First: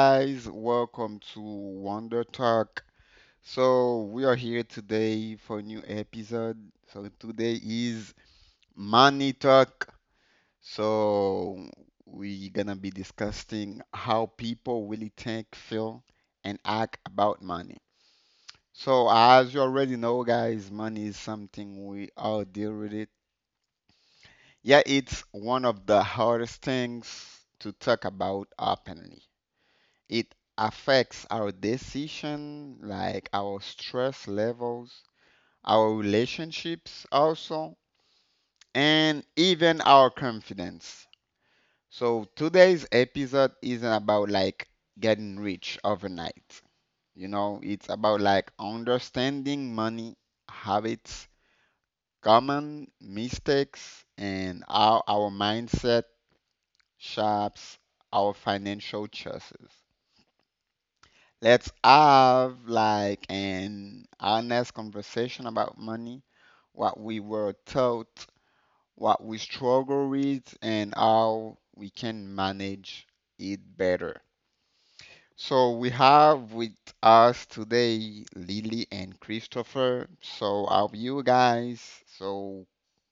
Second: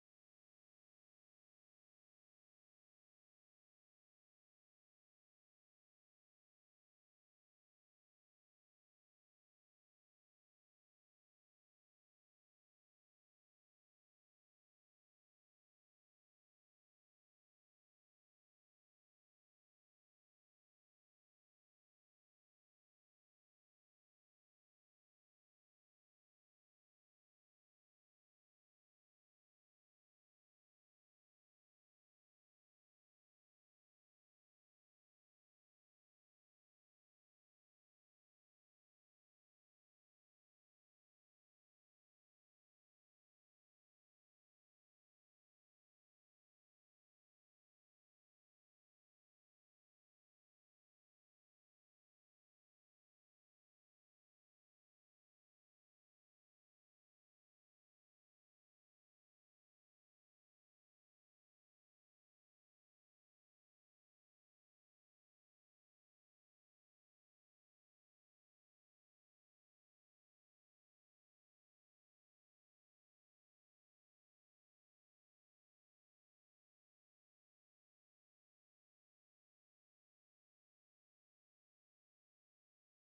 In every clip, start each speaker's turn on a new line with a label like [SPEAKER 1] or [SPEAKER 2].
[SPEAKER 1] guys. Welcome to Wonder Talk. We are here today for a new episode. Today is Money Talk. So, we're gonna be discussing how people really think, feel, and act about money. So, as you already know, guys, money is something we all deal with it. Yeah, it's one of the hardest things to talk about openly. It affects our decision, like our stress levels, our relationships also, and even our confidence. So today's episode isn't about like getting rich overnight. You know, it's about like understanding money habits, common mistakes, and how our mindset shapes our financial choices. Let's have like an honest conversation about money, what we were taught, what we struggle with, and how we can manage it better. So we have with us today Lily and Christopher. So how are you guys? So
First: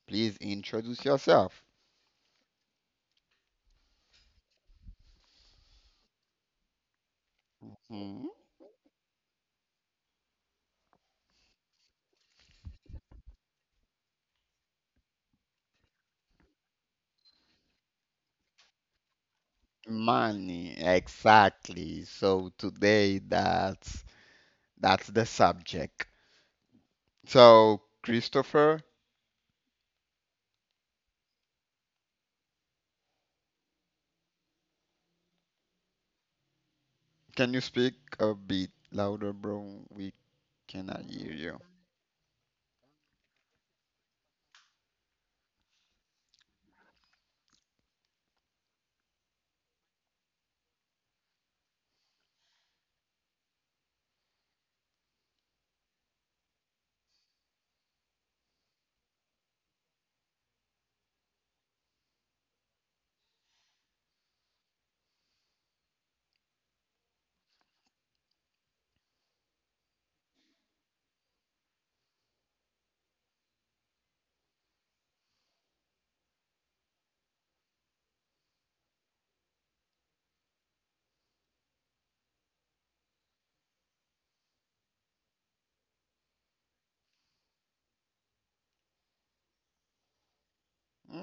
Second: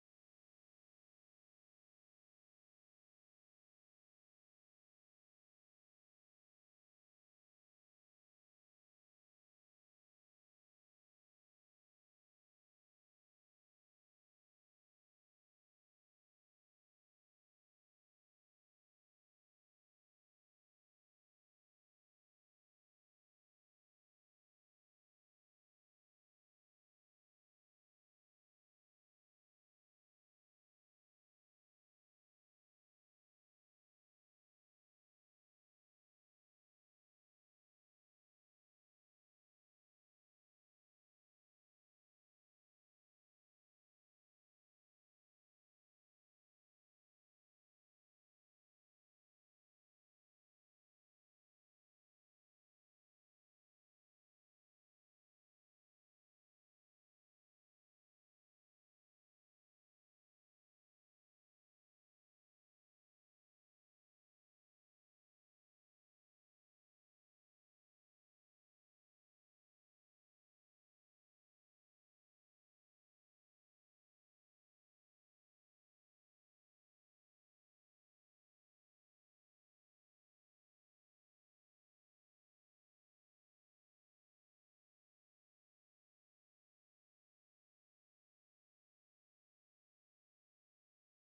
[SPEAKER 1] please introduce yourself. Mhm. Money, exactly. So today that's the subject. So, Christopher, can you speak a bit louder, bro? We cannot hear you.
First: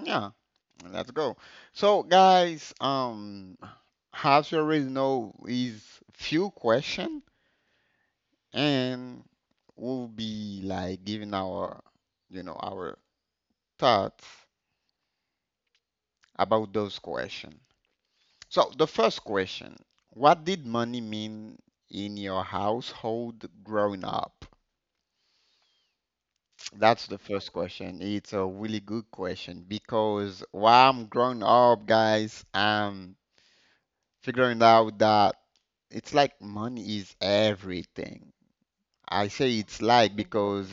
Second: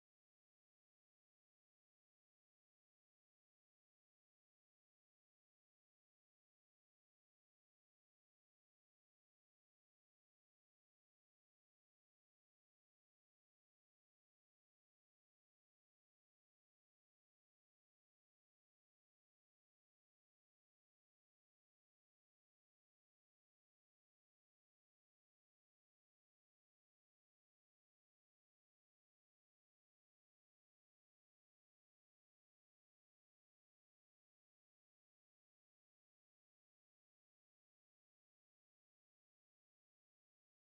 [SPEAKER 1] Yeah, let's go. So, guys, as you already know, is few question, and we'll be like giving our, our thoughts about those question. So, the first question: What did money mean in your household growing up? That's the first question. It's a really good question because while I'm growing up, guys, I'm figuring out that it's like money is everything. I say it's like because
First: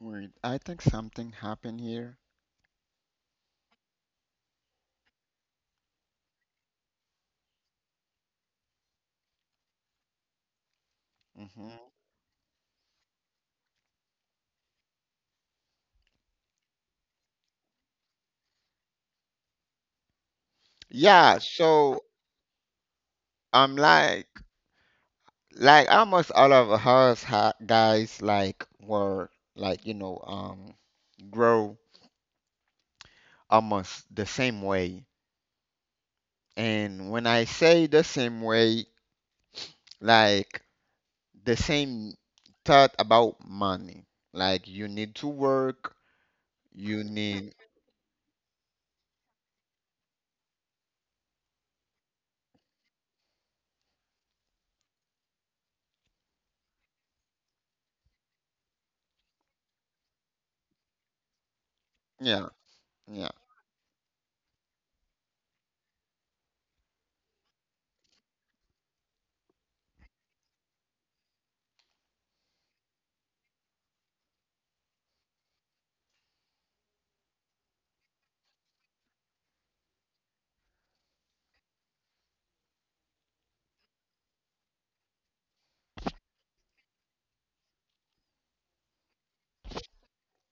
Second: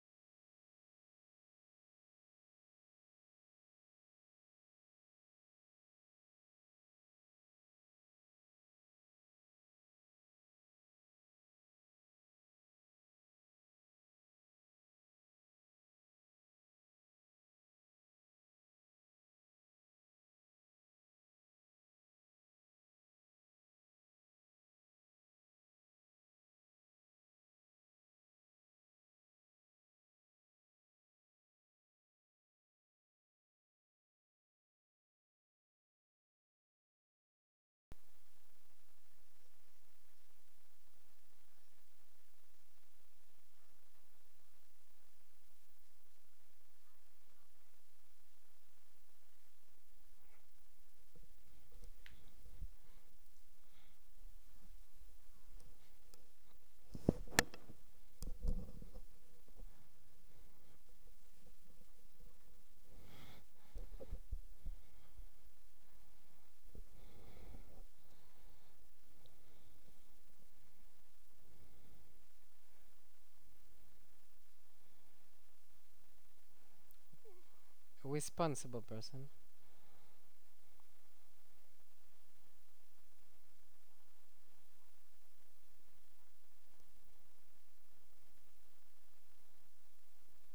[SPEAKER 1] wait, I think something happened here. hmm Yeah, so I'm like, like almost all of us ha guys like were like, grow almost the same way. And when I say the same way, like the same thought about money. Like you need to work, you need yeah, yeah.
[SPEAKER 2] Responsible person.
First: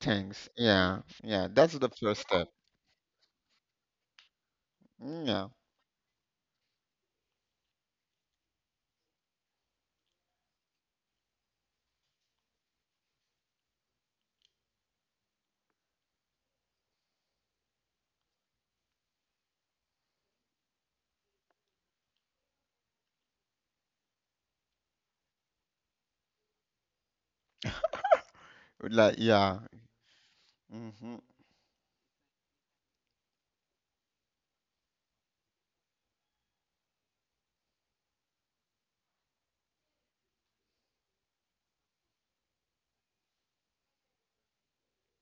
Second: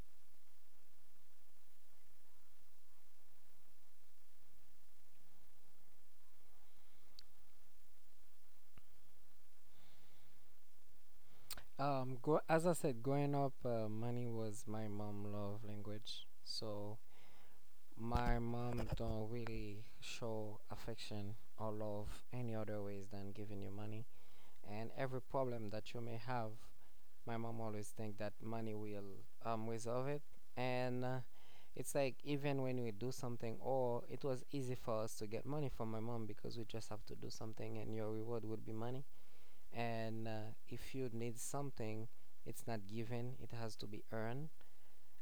[SPEAKER 1] Thanks. Yeah, yeah. That's the first step. Yeah.
[SPEAKER 2] As I said, growing up, money was my mom' love language. So my mom don't really show affection or love any other ways than giving you money. And every problem that you may have, my mom always think that money will
[SPEAKER 1] Like yeah.
[SPEAKER 2] resolve it. And
[SPEAKER 1] Hmm.
[SPEAKER 2] It's like even when we do something, or it was easy for us to get money from my mom because we just have to do something, and your reward would be money and if you need something, it's not given, it has to be earned.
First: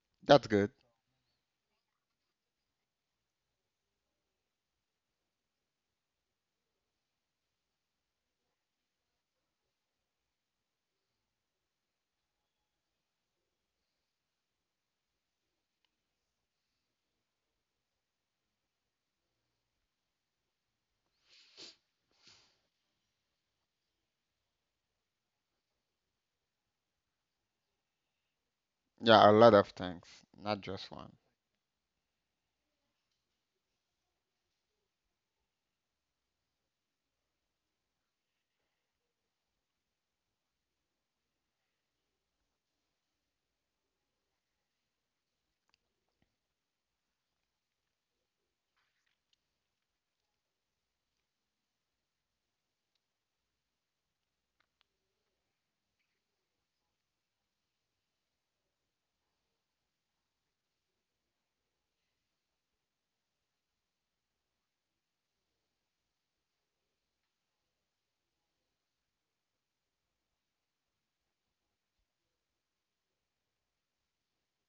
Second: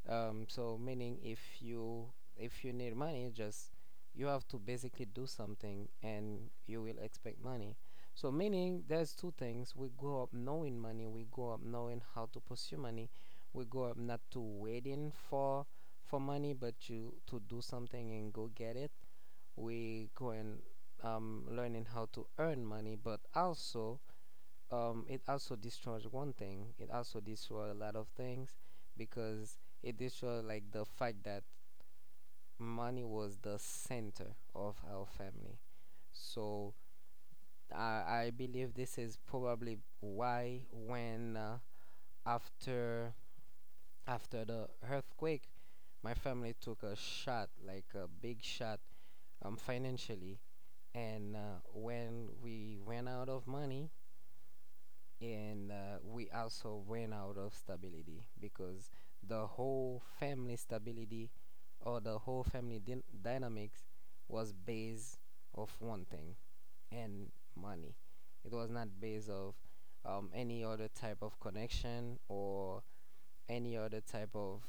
[SPEAKER 1] That's good.
[SPEAKER 2] So, meaning, if you need money, just you have to basically do something and you will expect money. So, meaning, there's two things we grow up knowing: money, we grow up knowing how to pursue money, we grow up not to waiting for money, but you to do something and go get it. We go and learning how to earn money, but also it also destroys one thing. It also destroys a lot of things
[SPEAKER 1] Yeah, a lot
[SPEAKER 2] because
[SPEAKER 1] of
[SPEAKER 2] it
[SPEAKER 1] things,
[SPEAKER 2] destroys
[SPEAKER 1] not
[SPEAKER 2] like the
[SPEAKER 1] just one.
[SPEAKER 2] fact that money was the center of our family. So I, I believe this is probably why when after after the earthquake, my family took a shot, like a big shot, financially. And When we ran out of money, and we also ran out of stability because the whole family stability or the whole family dynamics was based of one thing, and money, it was not based of any other type of connection or any other type of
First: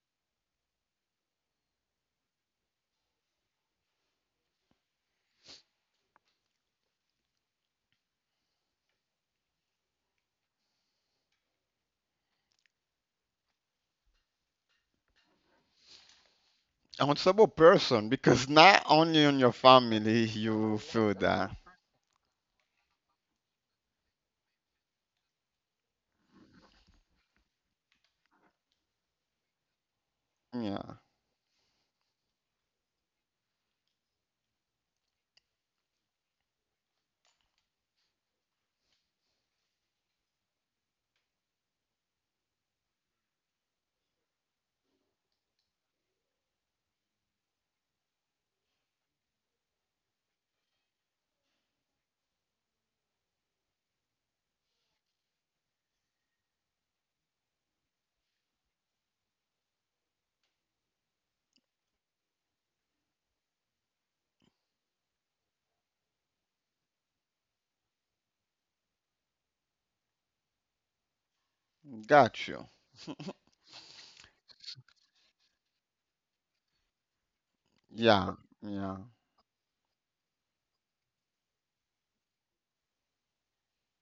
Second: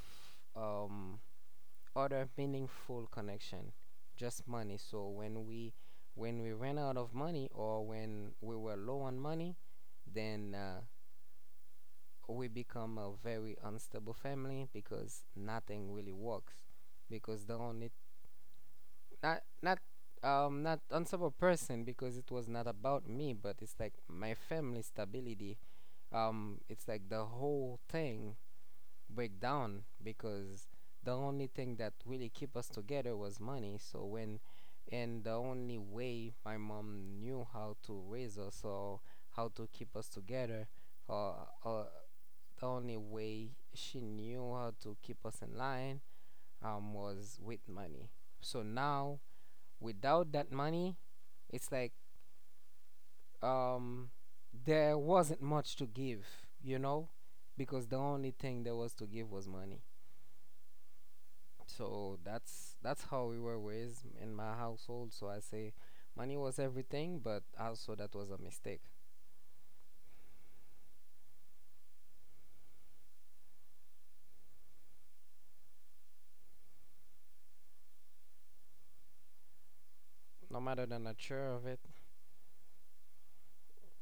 [SPEAKER 2] um, other meaningful connection, just money. So when we ran out of money, or when we were low on money, then we become a very unstable family because nothing really works. Because
[SPEAKER 1] Responsible
[SPEAKER 2] the only
[SPEAKER 1] person because not only on
[SPEAKER 2] not
[SPEAKER 1] your
[SPEAKER 2] not
[SPEAKER 1] family you
[SPEAKER 2] not
[SPEAKER 1] feel
[SPEAKER 2] unstable
[SPEAKER 1] that.
[SPEAKER 2] person, because it was not about me, but it's like my family stability, it's like the whole thing break down because
[SPEAKER 1] Yeah.
[SPEAKER 2] the only thing that really keep us together was money. So when, and the only way my mom knew how to raise us or how to keep us together, uh, uh, the only way she knew how to keep us in line was with money. So now, without that money, it's like um, there wasn't much to give, you know, because the only thing there was to give was money. So that's how we were raised in my household. So I say, money was everything, but also that was a mistake.
[SPEAKER 1] Got you. Yeah. Yeah.
[SPEAKER 2] No matter the nature of it,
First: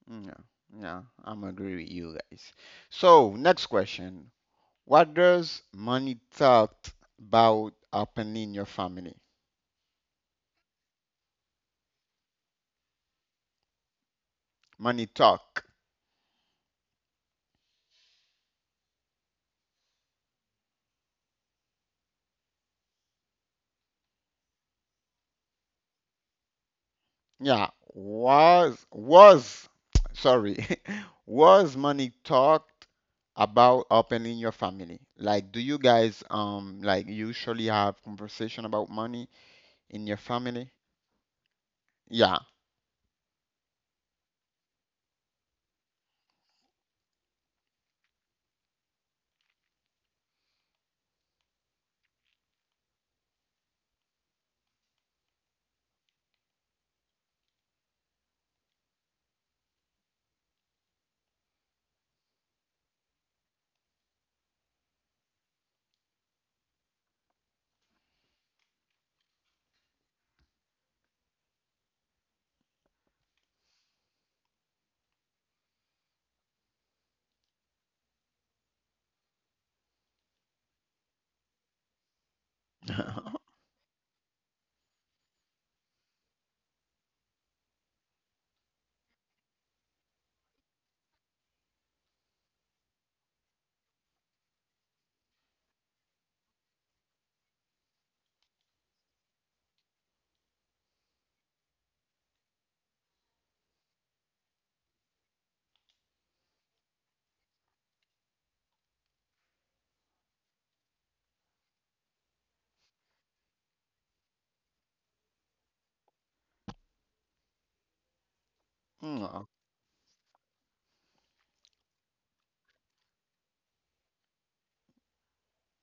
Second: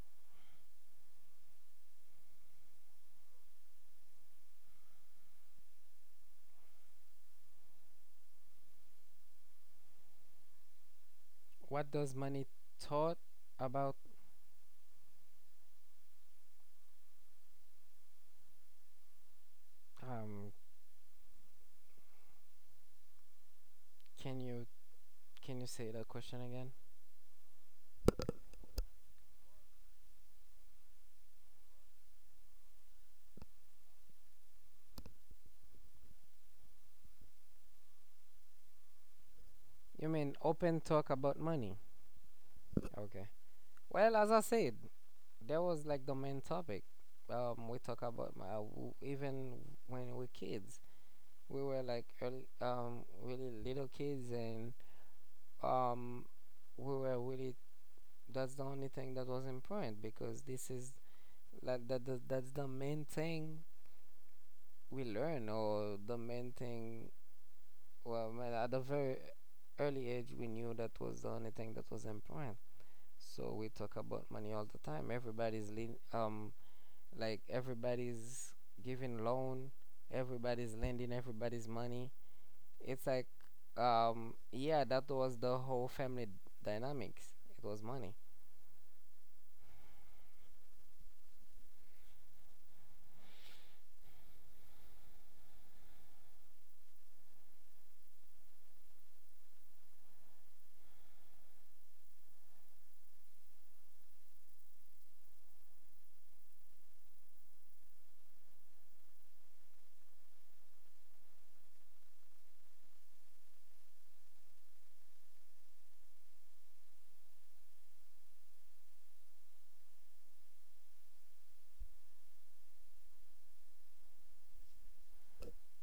[SPEAKER 1] Yeah. Yeah. I'm agree with you guys. So next question. What does money talk about happen in your family?
[SPEAKER 2] what does money taught about?
[SPEAKER 1] Money talk.
[SPEAKER 2] Um, can you— can you say that question again?
[SPEAKER 1] Yeah, was sorry. Was money talked about happen in your family? Like do you guys like usually have conversation about money in
[SPEAKER 2] You
[SPEAKER 1] your
[SPEAKER 2] mean
[SPEAKER 1] family?
[SPEAKER 2] open talk about money?
[SPEAKER 1] Yeah.
[SPEAKER 2] Okay. Well, as I said, that was like the main topic. We talk about my even when we were kids, we were like early, really little kids, and um, we were really. That's the only thing that was important, because this is like that. That's the main thing we learn, or the main thing. Well, man, at a very early age, we knew that was the only thing that was important. So we talk about money all the time. Everybody's lean, like everybody's giving loan, everybody's lending everybody's money. It's like, yeah, that was the whole family dynamics. It was money.
[SPEAKER 1] Mm.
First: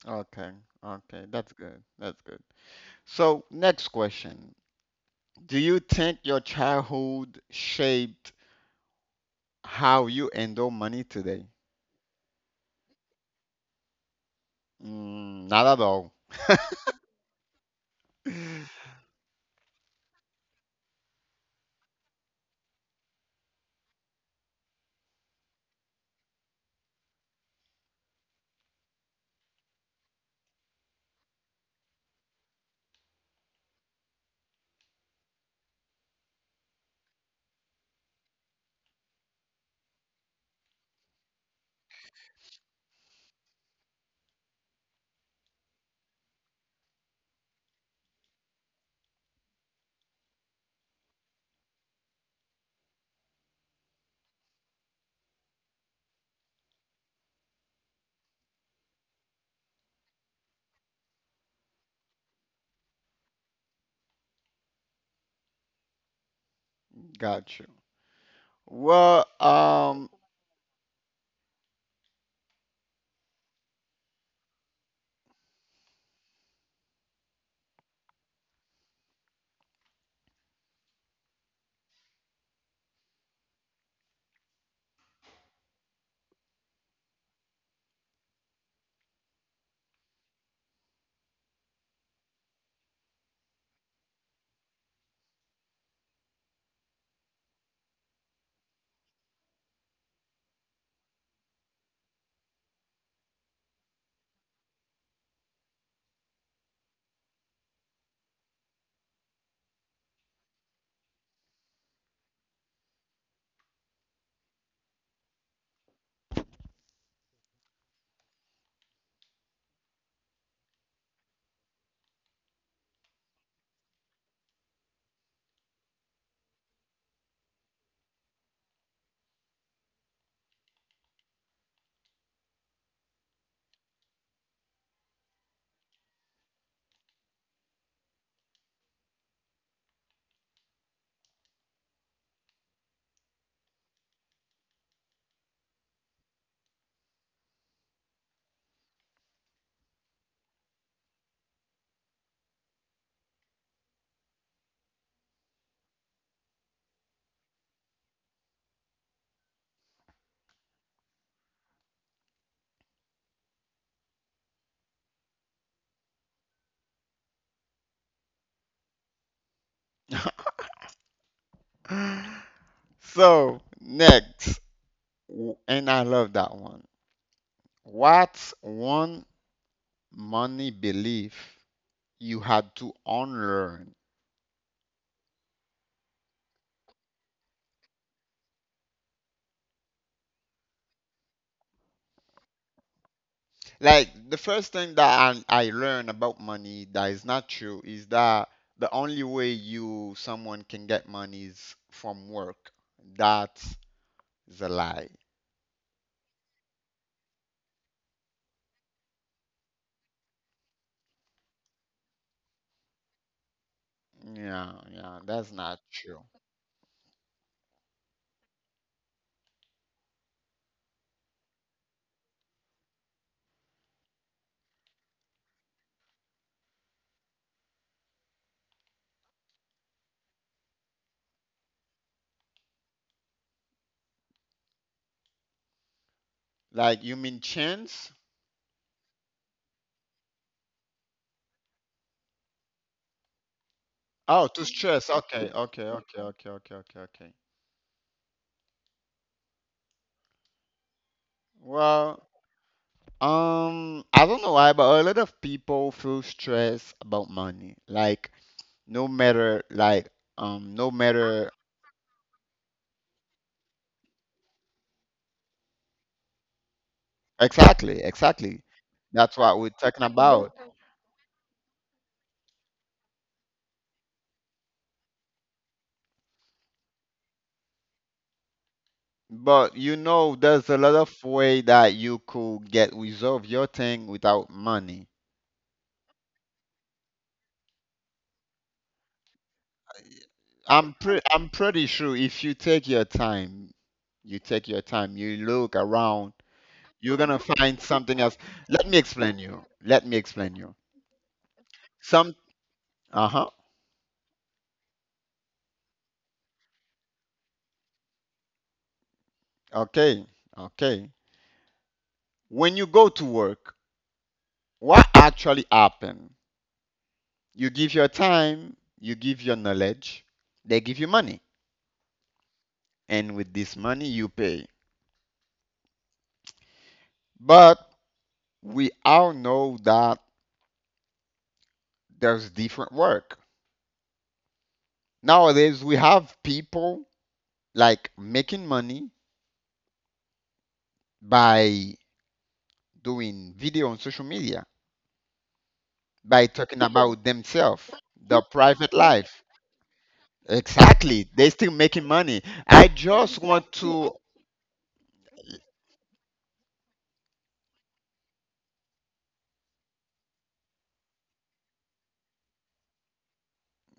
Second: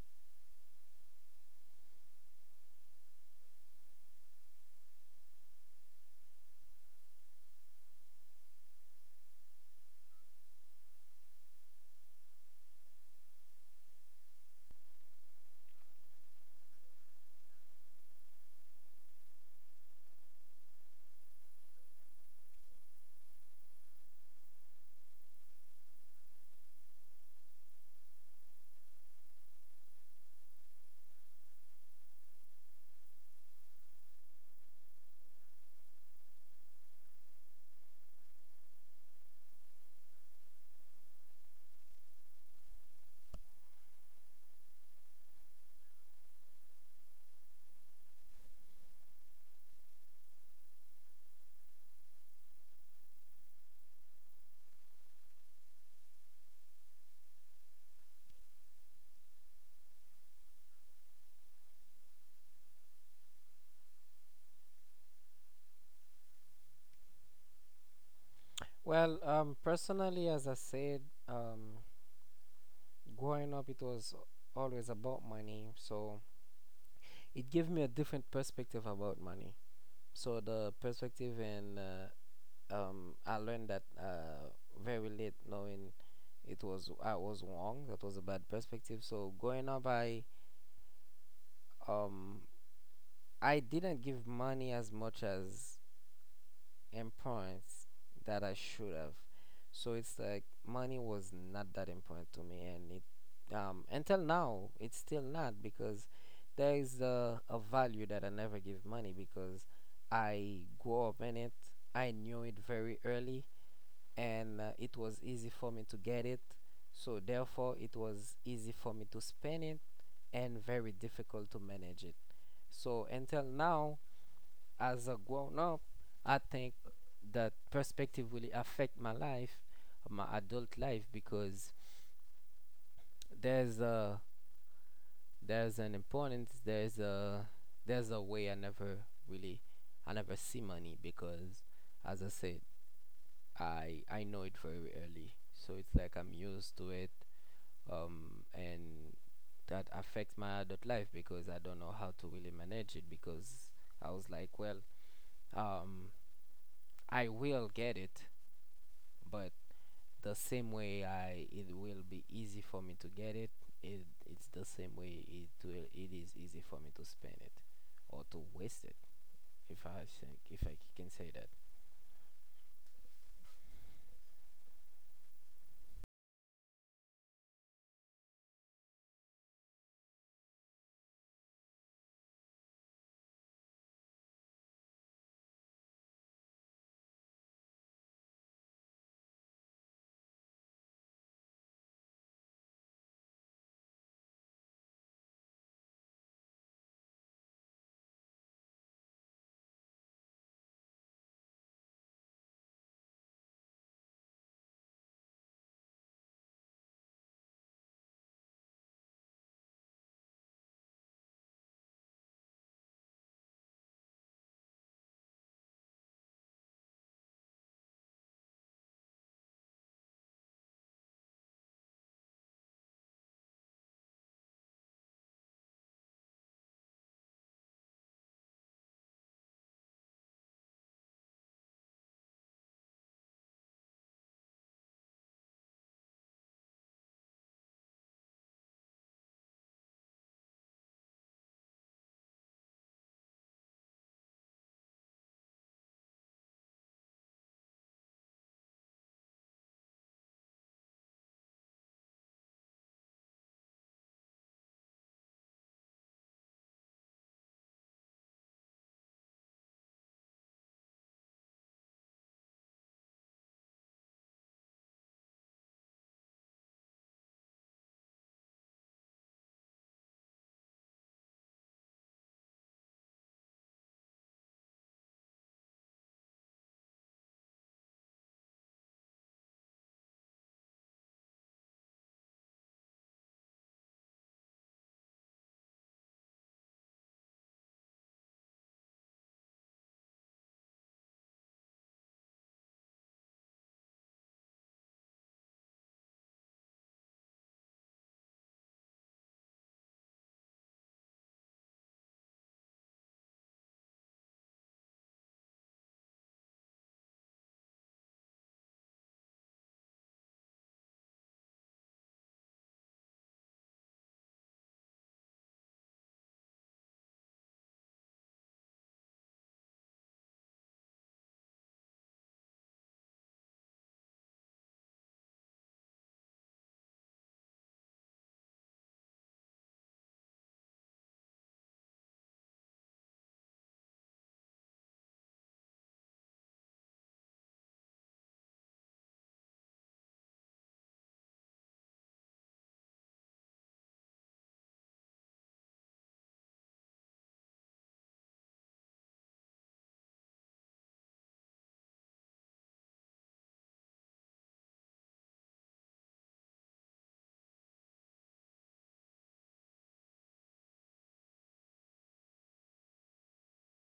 [SPEAKER 1] Okay. Okay, that's good. That's good. So, next question. Do you think your childhood shaped how you handle money today? Mm, not at all. Got you.
[SPEAKER 2] Well,
[SPEAKER 1] Well,
[SPEAKER 2] personally, as I said, um, growing up, it was always about money. So it gave me a different perspective about money. So the perspective, and I learned that very late, knowing it was— I was wrong. That was a bad perspective. So growing up, um, I didn't give money as much as importance that I should have. So it's like money was not that important to me, and it until now it's still not, because there is a value that I never give money because I grew up in it. I knew it very early, and it was easy for me to get it. So therefore, it was easy for me to spend it, and very difficult to manage it. So until now, as a grown up, I think that perspective really affect my life, my adult life, because there's a there's an importance, there's a way I never really— I never see money because, as I said, I know it very early. So it's like I'm used to it, and that affects my adult life because I don't know how to really manage it, because I was like, well, um, I will get it, but the same way I it will be easy for me to get it, it's the same way it is easy for me to spend it or to waste it, if I think, if I can say that.
[SPEAKER 1] so next, and I love that one. What's one money belief you had to unlearn? Like the first thing that I learned about money that is not true is that the only way you someone can get money is from work. That's a lie. Yeah, yeah, that's not true. Like, you mean chance? Oh, to stress. Okay, okay, okay, okay, okay, okay, okay. Well, I don't know why, but a lot of people feel stress about money. Like, no matter, like, no matter. Exactly, exactly. That's what we're talking about. But you know, there's a lot of way that you could get resolve your thing without money. I'm pretty sure if you take your time, you take your time, you look around, you're gonna find something else. Let me explain you. Let me explain you. Some uh-huh. Okay. Okay. When you go to work, what actually happen? You give your time, you give your knowledge, they give you money. And with this money you pay. But we all know that there's different work. Nowadays we have people like making money by doing video on social media, by talking about themselves, their private life. Exactly. They are still making money. I just want to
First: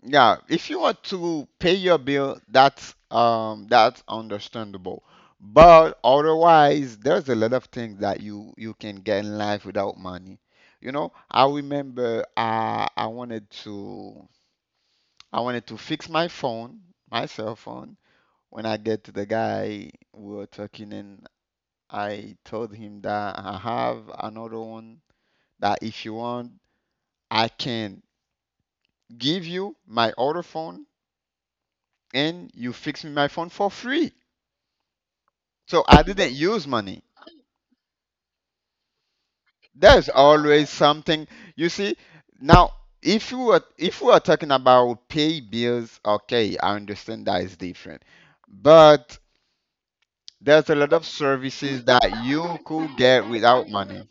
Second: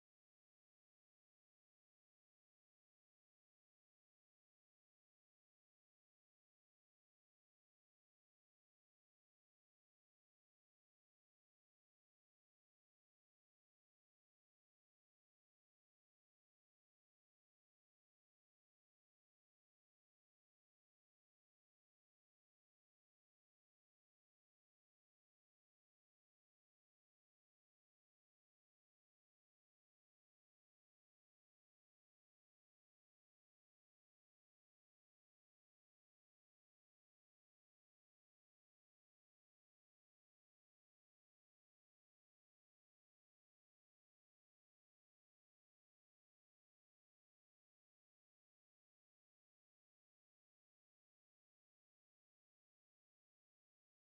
[SPEAKER 1] yeah, if you want to pay your bill, that's that's understandable. But otherwise there's a lot of things that you can get in life without money. You know, I remember I wanted to I wanted to fix my phone, my cell phone. When I get to the guy, we were talking, and I told him that I have another one that if you want, I can give you my other phone and you fix me my phone for free. So I didn't use money. There's always something. You see, now if you were if we are talking about pay bills, okay, I understand that is different. But there's a lot of services that you could get without money.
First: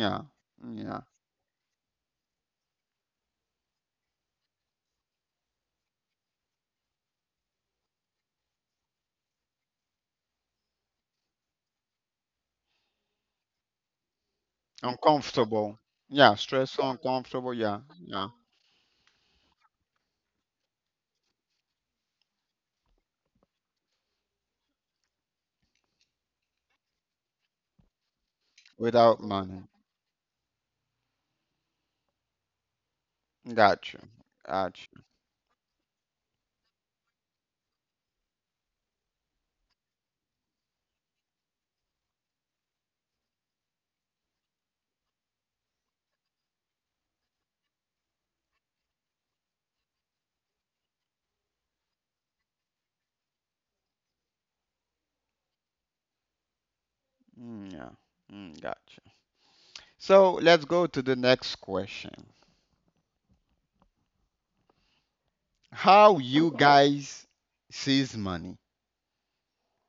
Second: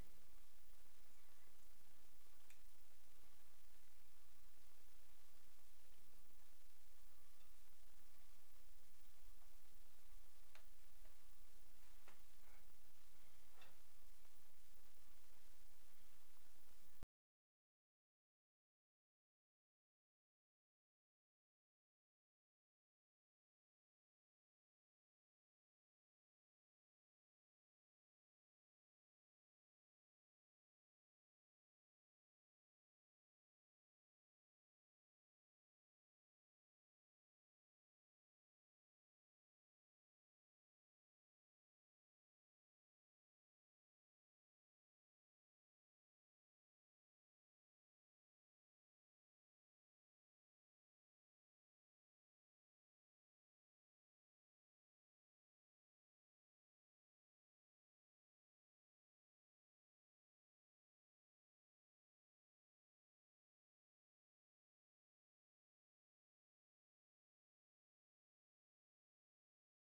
[SPEAKER 1] Yeah, yeah. Uncomfortable. Yeah, stressful, uncomfortable. Yeah, yeah. Without money. Gotcha. Gotcha. Mm, yeah. Mm, gotcha. So let's go to the next question. How you guys sees money,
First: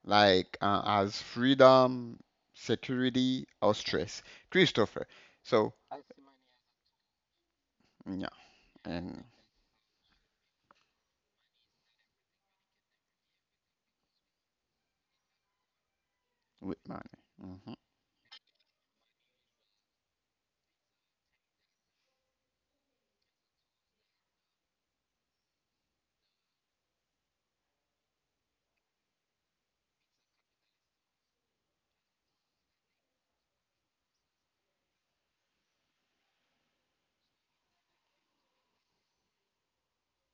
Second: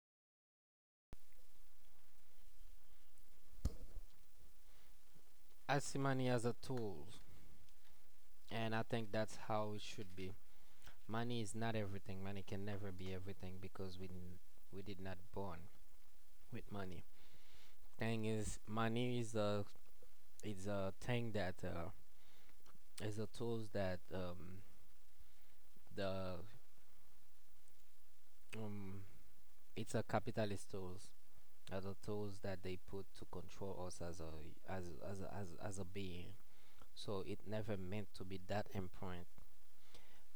[SPEAKER 1] like as freedom, security, or stress, Christopher. So
[SPEAKER 2] I see money as a tool,
[SPEAKER 1] yeah,
[SPEAKER 2] and I think
[SPEAKER 1] and
[SPEAKER 2] that's how it should be. Money is not everything. Money can never be everything, because we we did not born with
[SPEAKER 1] with money.
[SPEAKER 2] money.
[SPEAKER 1] Hmm.
[SPEAKER 2] Thing is, money is a— is a thing that is a tools that the um it's a capitalist tools, are the tools that they put to control us as a— as a being. So it never meant to be that important.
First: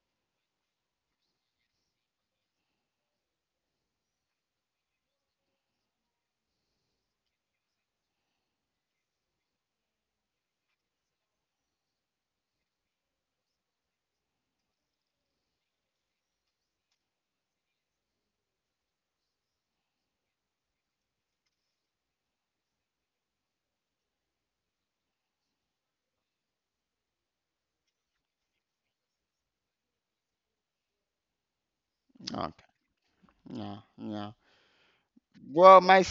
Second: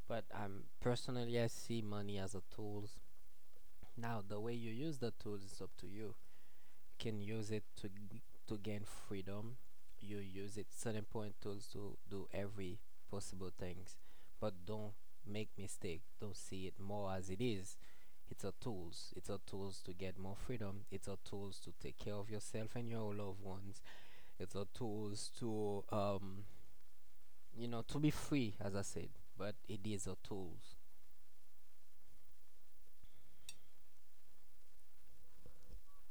[SPEAKER 2] But personally, I see money as a tools. Now the way you use the tools is up to you. Can use it to to gain freedom. You use it certain point tools to do every possible things, but don't make mistake. Don't see it more as it is. It's a tools. It's a tools to get more freedom. It's a tools to take care of yourself and your loved ones. It's a tools to you know, to be free, as I said. But it is a tools.
[SPEAKER 1] Okay. Yeah, yeah. Well, my.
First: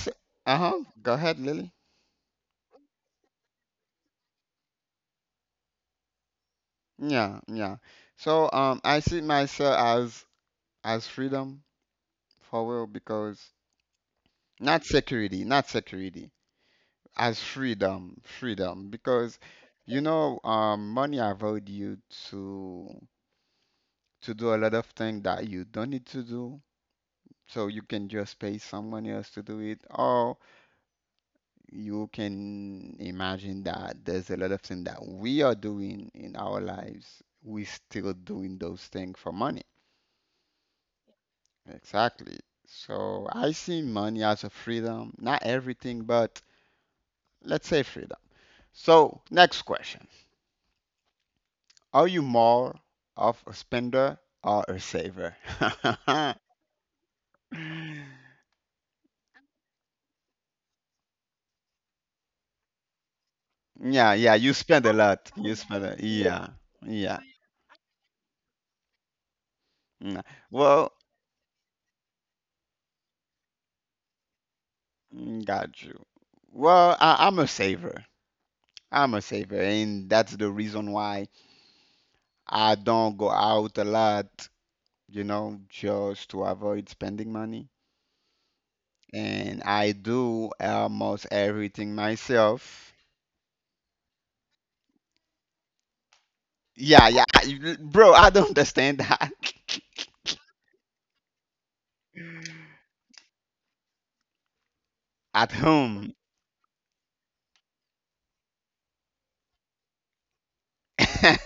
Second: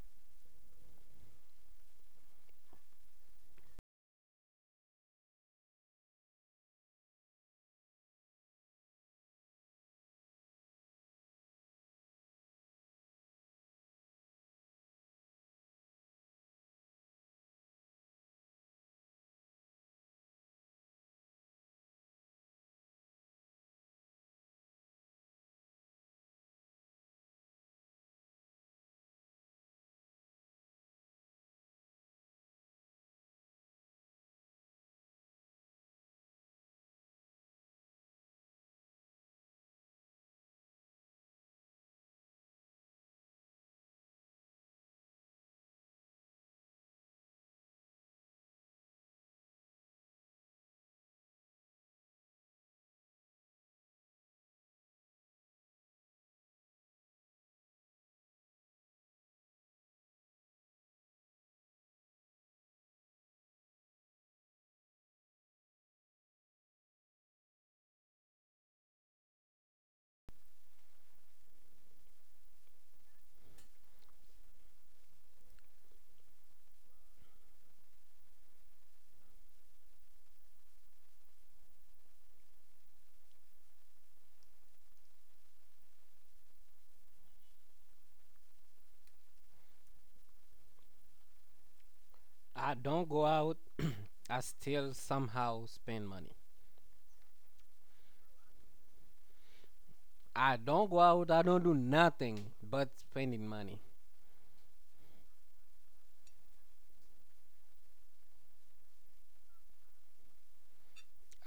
[SPEAKER 1] Uh huh. Go ahead, Lily. Yeah, yeah. So I see myself as freedom for real because not security, not security, as freedom, freedom because money allowed you to to do a lot of things that you don't need to do. So you can just pay someone else to do it, or you can imagine that there's a lot of things that we are doing in our lives. We still doing those things for money. Exactly. So I see money as a freedom, not everything, but let's say freedom. So, next question. Are you more of a spender or a saver? Yeah, yeah, you spend a lot. You spend a, yeah, yeah. Mm. Well, mm, got you. Well, I'm a saver. I'm a saver, and that's the reason why I don't go out a lot, you know, just to avoid spending money. And I do almost everything
[SPEAKER 2] I
[SPEAKER 1] myself.
[SPEAKER 2] don't go out. I still somehow spend money.
[SPEAKER 1] Yeah, yeah, bro, I don't understand that.
[SPEAKER 2] I don't go out. I don't do nothing but spending money.
[SPEAKER 1] At home.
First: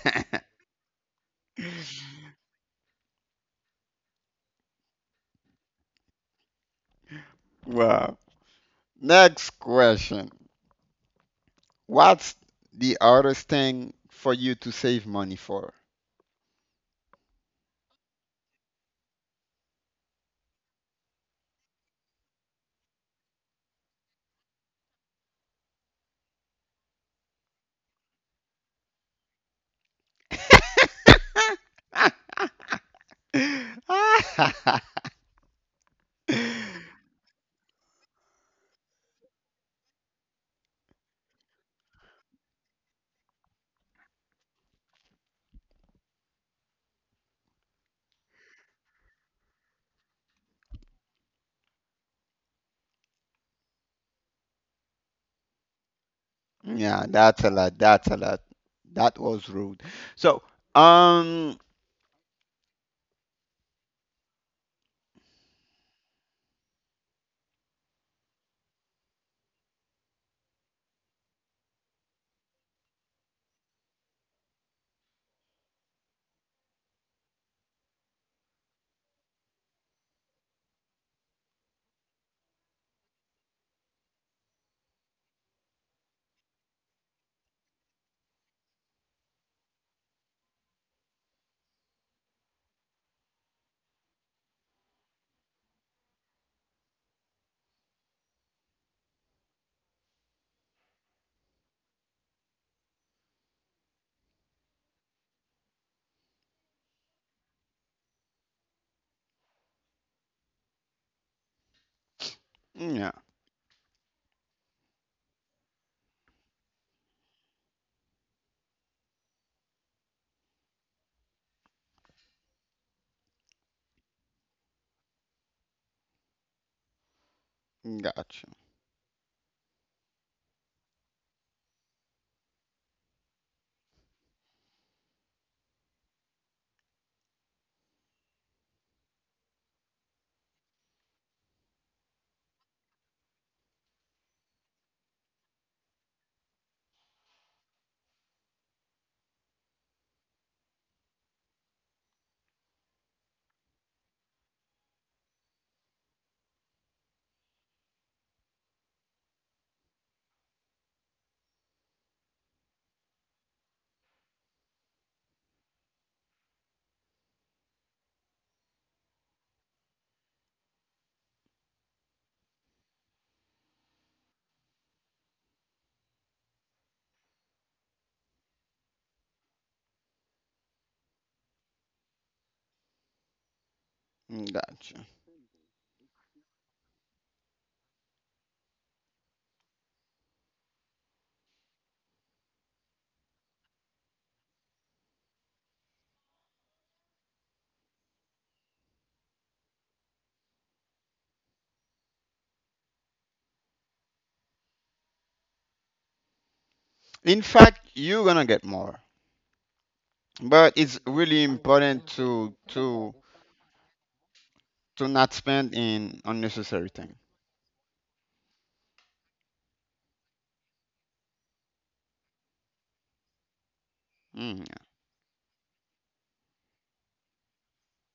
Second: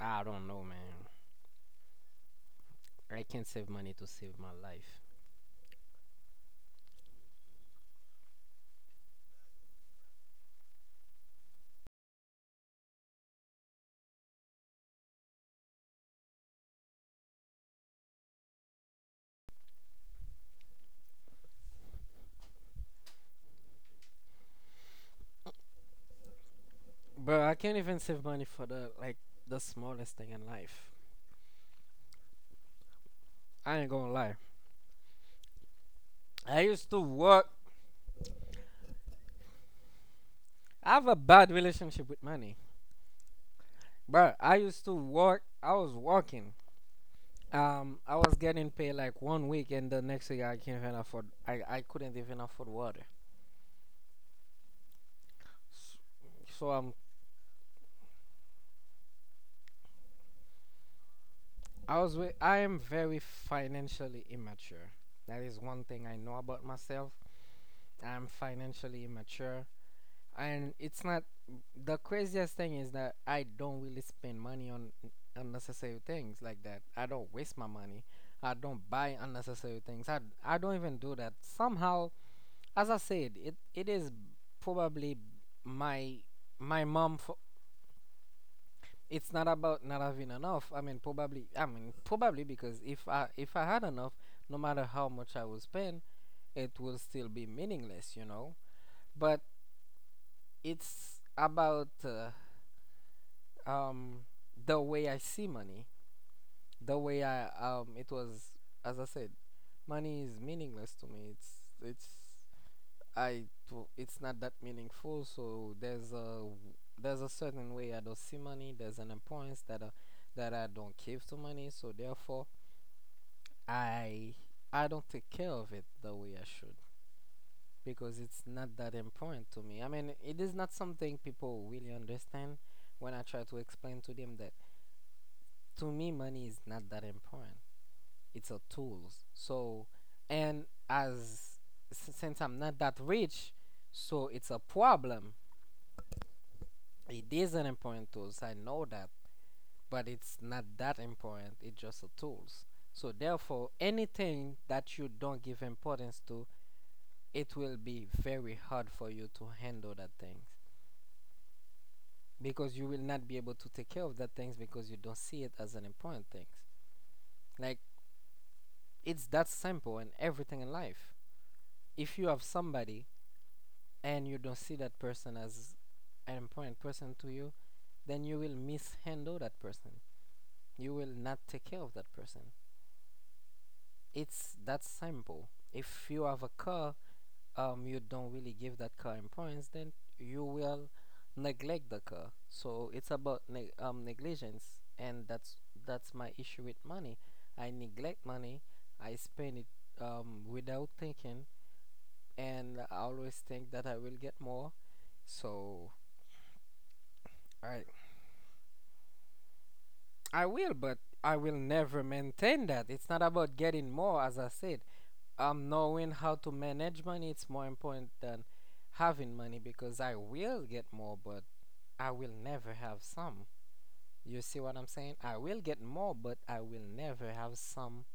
[SPEAKER 2] I don't know, man. I can't save money to save my life,
[SPEAKER 1] Wow. Next question. What's the hardest thing for you to save money for?
[SPEAKER 2] bro. I can't even save money for the like the smallest thing in life. I ain't gonna lie. I used to work. I have a bad relationship with money, bro. I used to work. I was working. I was getting paid like one week, and the next week I can't even afford. I couldn't even afford water. So I'm—
[SPEAKER 1] Yeah, that's a lot. That's a lot. That was rude. So, um,
[SPEAKER 2] I was with, I am very financially immature. That is one thing I know about myself. I'm financially immature. And it's not— the craziest thing is that I don't really spend money on unnecessary things like that. I don't waste my money. I don't buy unnecessary things. I don't even do that. Somehow, as I said, it is probably my— my mom— it's not about not having enough. I mean, probably. I mean, probably, because if I had enough, no matter how much I was spend, it will still be meaningless, you know. But it's about um the way I see money, the way I it was, as I said, money is meaningless to me. It's— it's—
[SPEAKER 1] yeah,
[SPEAKER 2] it's not that meaningful. So there's a there's a certain way I don't see money. There's an importance that that I don't give to money. So therefore, I I don't take care of it the way I should, because it's
[SPEAKER 1] gotcha,
[SPEAKER 2] not that important to me. I mean, it is not something people really understand when I try to explain to them that to me money is not that important. It's a tools. So, and as since I'm not that rich, so it's a problem. It is an important tools, I know that, but it's not that important. It's just a tools. So therefore, anything that you don't give importance to, it will be very hard for you to handle that things, because you will not be able to take care of that things because you don't see it as an important thing. Like, it's that simple in everything in life. If you have somebody and you don't see that person as an important person to you, then you will mishandle that person. You will not take care of that person. It's that
[SPEAKER 1] gotcha.
[SPEAKER 2] simple. If you have a car, you don't really give that car in points, then you will neglect the car. So it's about negligence, and that's my issue with money. I neglect money. I spend it without thinking, and I always think that I will get more. So
[SPEAKER 1] In
[SPEAKER 2] I
[SPEAKER 1] fact, you're gonna get more,
[SPEAKER 2] I
[SPEAKER 1] but
[SPEAKER 2] will, but
[SPEAKER 1] it's
[SPEAKER 2] I
[SPEAKER 1] really
[SPEAKER 2] will never
[SPEAKER 1] important
[SPEAKER 2] maintain that. It's not about getting more, as I said.
[SPEAKER 1] to not spend
[SPEAKER 2] Knowing
[SPEAKER 1] in
[SPEAKER 2] how to
[SPEAKER 1] unnecessary
[SPEAKER 2] manage
[SPEAKER 1] thing.
[SPEAKER 2] money, it's more important than having money, because I will get more, but I will never have some. You
[SPEAKER 1] Mm,
[SPEAKER 2] see what
[SPEAKER 1] yeah,
[SPEAKER 2] I'm saying? I will get more, but I will never have some,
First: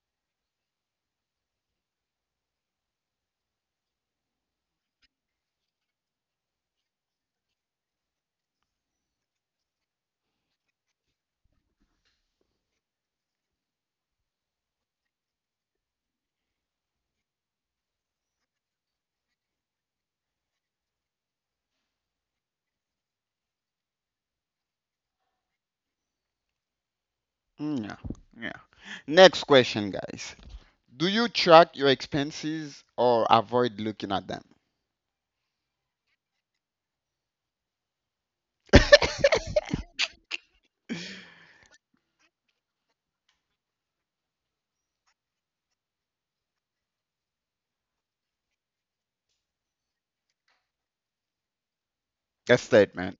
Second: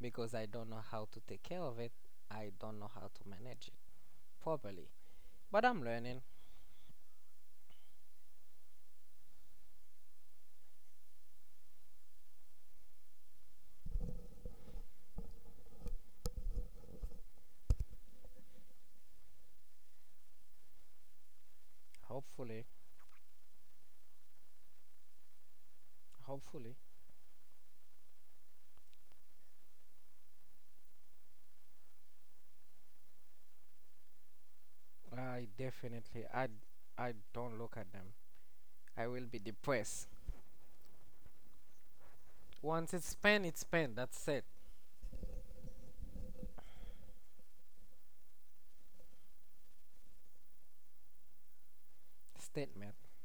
[SPEAKER 2] because I don't know how to take care of it. I don't know how to manage it properly. But I'm learning. Hopefully, hopefully.
[SPEAKER 1] mm, yeah, yeah. Next question, guys. Do you track your expenses or avoid looking at them?
[SPEAKER 2] I definitely I don't look at them. I will be depressed. Once it's spent, it's spent. That's it.
[SPEAKER 1] A
[SPEAKER 2] Statement.
[SPEAKER 1] statement.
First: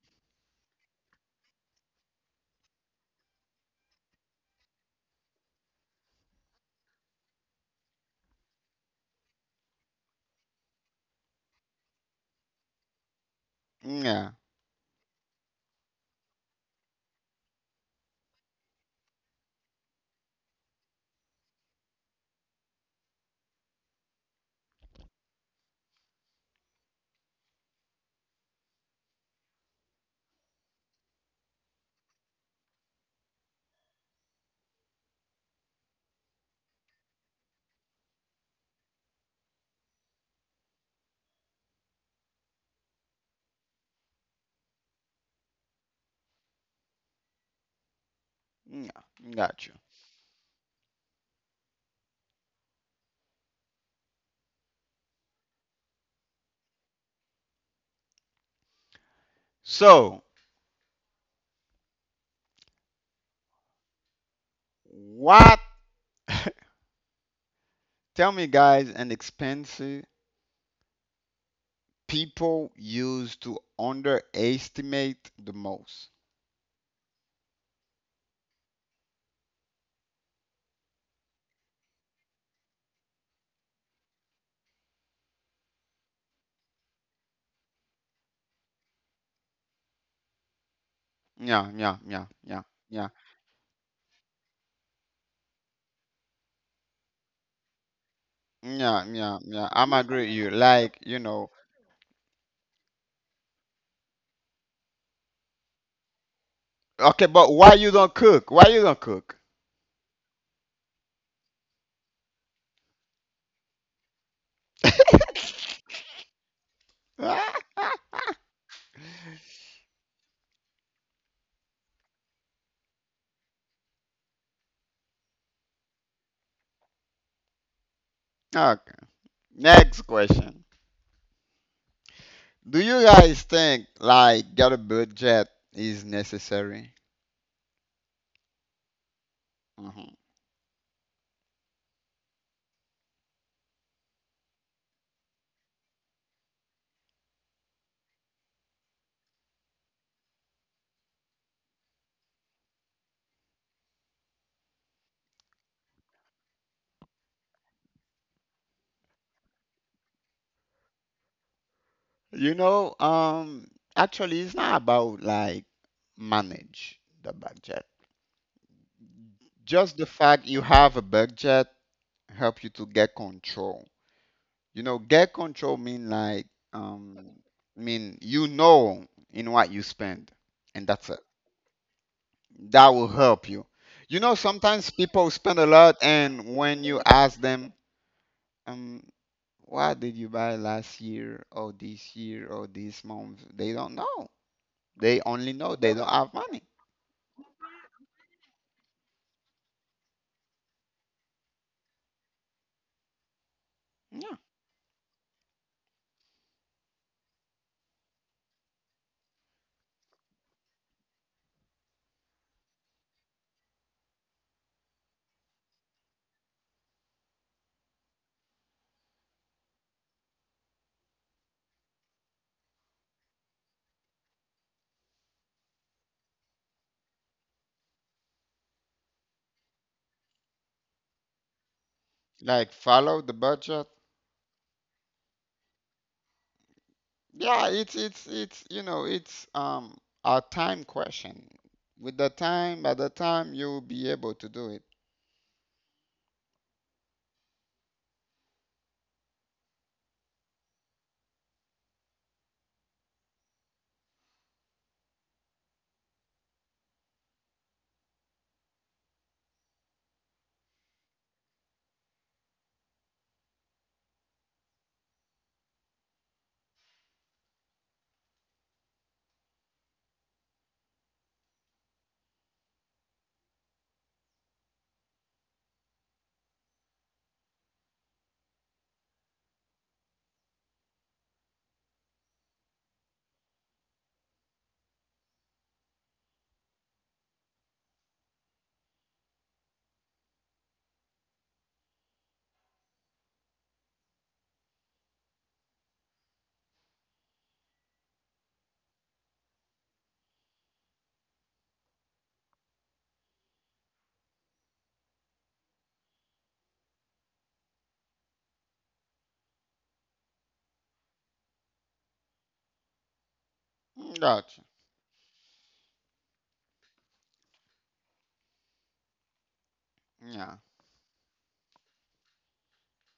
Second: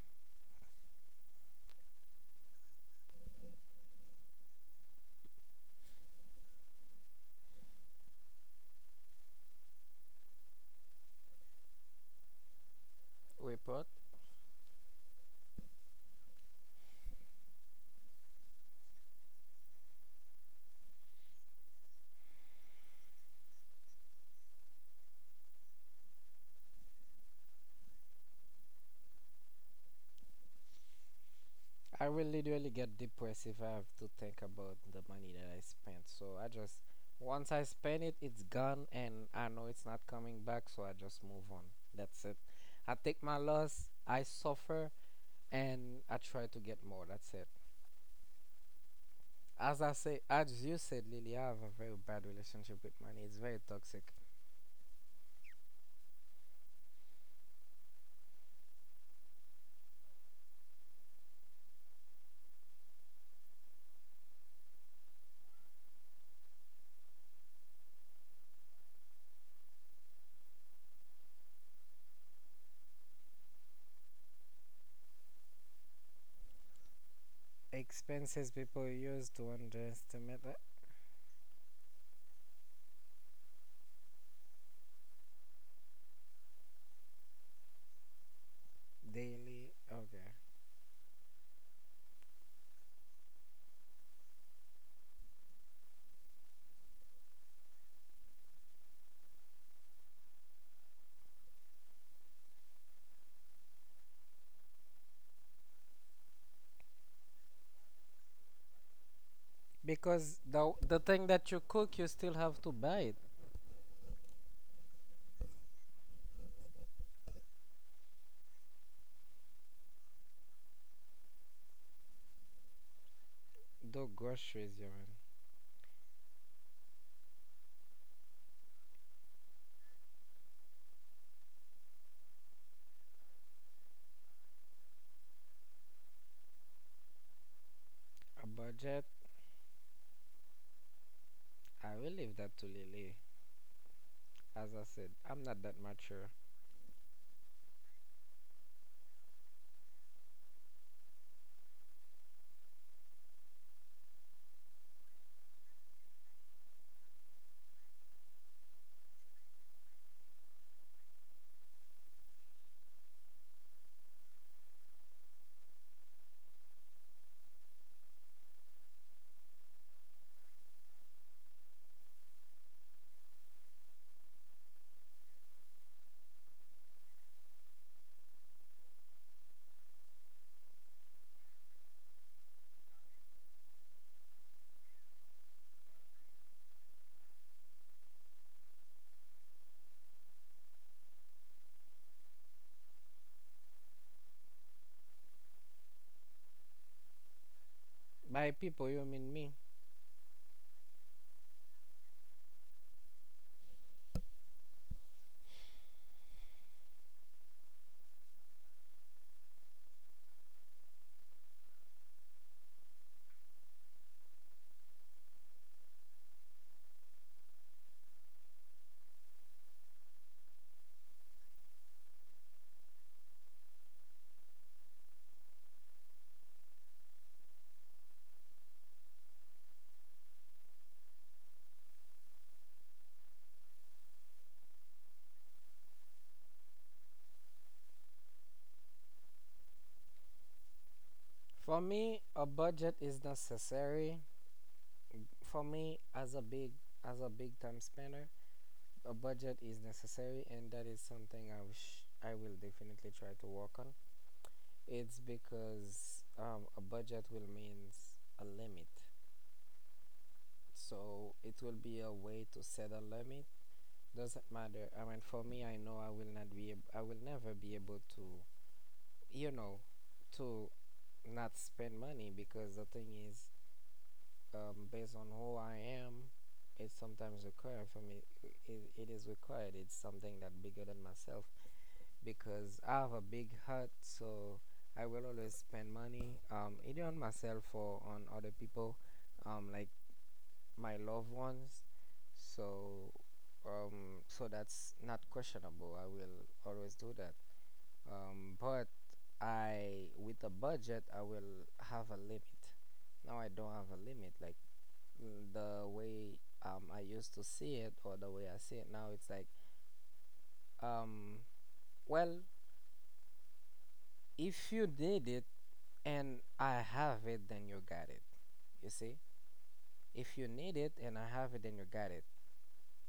[SPEAKER 2] Report.
[SPEAKER 1] Yeah,
[SPEAKER 2] I will literally get depressed if I have to think about the money that I spent. So I just, once I spend it, it's gone and I know it's not coming back. So I just move on. That's it. I take my loss, I suffer, and I try to get more. That's it.
[SPEAKER 1] yeah, got you.
[SPEAKER 2] As I say, as you said, Lily, I have a very bad relationship with money. It's very toxic.
[SPEAKER 1] So, what? Tell me, guys, an expensive people use to underestimate the most.
[SPEAKER 2] Expenses people use to underestimate the daily. Okay.
[SPEAKER 1] Yeah, yeah, yeah, yeah, yeah. Yeah, yeah, yeah. I'm agree with you. Like, you know, okay, but why you don't cook? Why you don't cook?
[SPEAKER 2] Because the thing that you cook, you still have to buy it. Do God shows you man,
[SPEAKER 1] Okay. Next question. Do you guys think like get a budget is necessary?
[SPEAKER 2] a budget,
[SPEAKER 1] Mhm.
[SPEAKER 2] I will leave that to Lily. As I said, I'm not that mature.
[SPEAKER 1] You know, actually, it's not about like manage the budget. Just the fact you have a budget help you to get control. You know, get control mean like um mean you know in what you spend and that's it. That will help you. You know, sometimes people spend a lot and when you ask them, um, what did you buy last year or this month? They don't know. They only know they don't have money.
[SPEAKER 2] By people, you mean me.
[SPEAKER 1] Yeah. Like follow the budget. Yeah, it's you know, it's a time question.
[SPEAKER 2] For
[SPEAKER 1] With the
[SPEAKER 2] me, a
[SPEAKER 1] time, by
[SPEAKER 2] budget
[SPEAKER 1] the
[SPEAKER 2] is
[SPEAKER 1] time you'll be
[SPEAKER 2] necessary.
[SPEAKER 1] able to do it.
[SPEAKER 2] For me, as a big time spender, a budget is necessary, and that is something I wish I will definitely try to work on. It's because a budget will means a limit, so it will be a way to set a limit doesn't matter. I mean, for me, I know I will not be, I will never be able to, you know, to not spend money because the thing is, based on who I am, it's sometimes required for me. It is required. It's something that bigger than myself because I have a big heart, so I will always spend money, either on myself or on other people. Like my loved ones. So, so that's not questionable. I will always do that. But I, with a budget, I will have a limit. Now I don't have a limit. Like the way I used to see it, or the way I see it now, it's like, um, well,
[SPEAKER 1] Gotcha.
[SPEAKER 2] if you need it and I have it, then you got it. You see? If
[SPEAKER 1] Yeah.
[SPEAKER 2] you need it and I have it, then you got it.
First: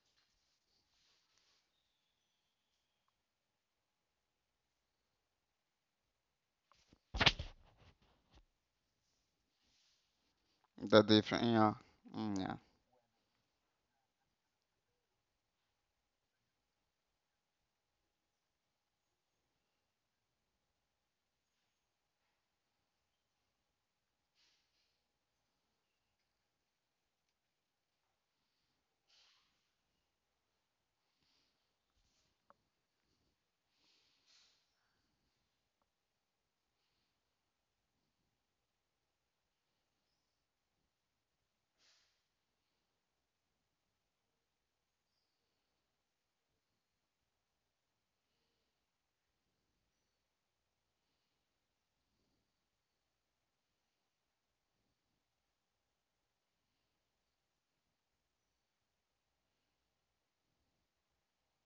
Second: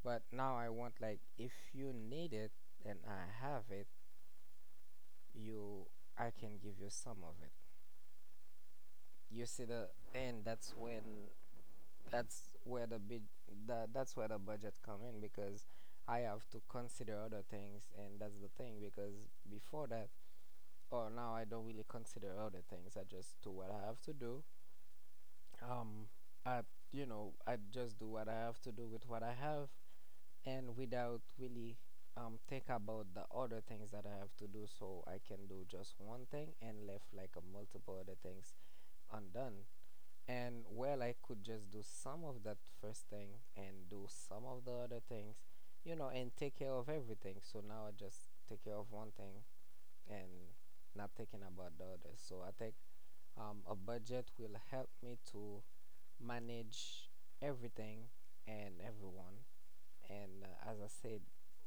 [SPEAKER 2] But now I want like if you need it and I have it, you I can give you some of it. You see the and that's
[SPEAKER 1] The
[SPEAKER 2] when
[SPEAKER 1] different. Yeah. Mm,
[SPEAKER 2] that's
[SPEAKER 1] yeah.
[SPEAKER 2] where the big the, that's where the budget come in because I have to consider other things and that's the thing because before that or now I don't really consider other things. I just do what I have to do. Um, I, you know, I just do what I have to do with what I have and without really think about the other things that I have to do so I can do just one thing and left like a multiple other things undone. And well I could just do some of that first thing and do some of the other things, you know, and take care of everything. So now I just take care of one thing and not thinking about the others. So I think a budget will help me to manage everything and everyone and as I said,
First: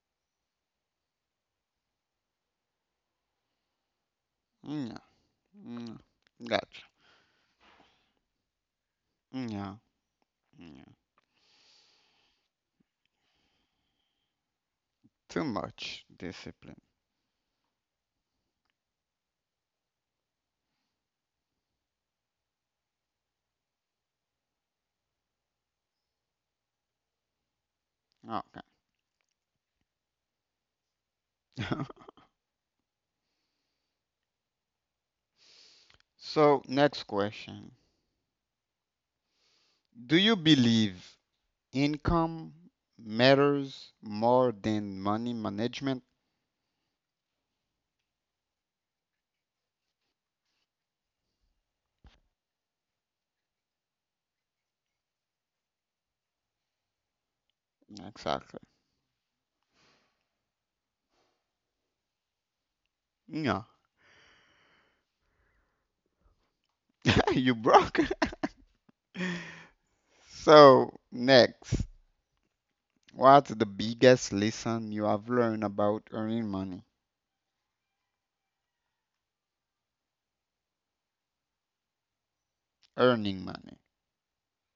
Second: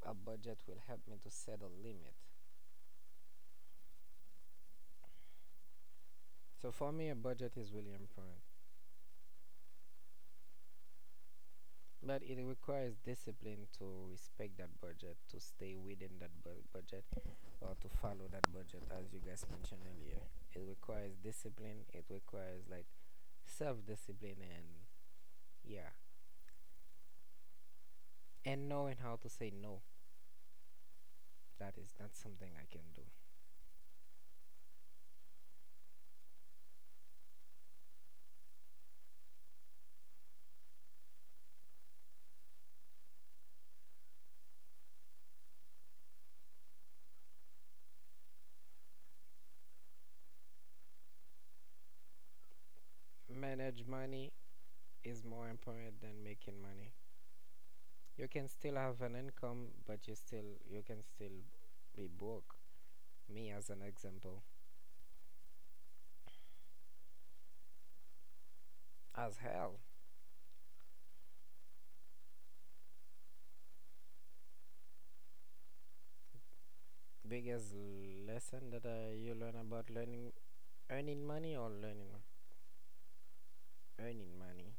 [SPEAKER 2] a budget will help me to set a limit.
[SPEAKER 1] Mm, yeah. Mm,
[SPEAKER 2] So
[SPEAKER 1] gotcha.
[SPEAKER 2] for me, a budget is really important,
[SPEAKER 1] Mm, yeah. Mm, yeah.
[SPEAKER 2] but it requires discipline to respect that budget, to
[SPEAKER 1] Too
[SPEAKER 2] stay
[SPEAKER 1] much
[SPEAKER 2] within that
[SPEAKER 1] discipline.
[SPEAKER 2] budget, or to follow that budget, as you guys mentioned earlier. It requires discipline. It requires like self-discipline and yeah,
[SPEAKER 1] Okay.
[SPEAKER 2] and knowing how to say no. That is not something I can do.
[SPEAKER 1] So, next question. Do you believe income matters more than money management?
[SPEAKER 2] Manage money is more important than making money. You can
[SPEAKER 1] Exactly.
[SPEAKER 2] still have an income but you still you can still be broke me
[SPEAKER 1] Yeah.
[SPEAKER 2] as an example
[SPEAKER 1] You broke.
[SPEAKER 2] as hell
[SPEAKER 1] So, next. What's the biggest lesson you have learned about earning money?
[SPEAKER 2] biggest lesson that you learn about learning earning money or learning
[SPEAKER 1] Earning money.
[SPEAKER 2] earning money,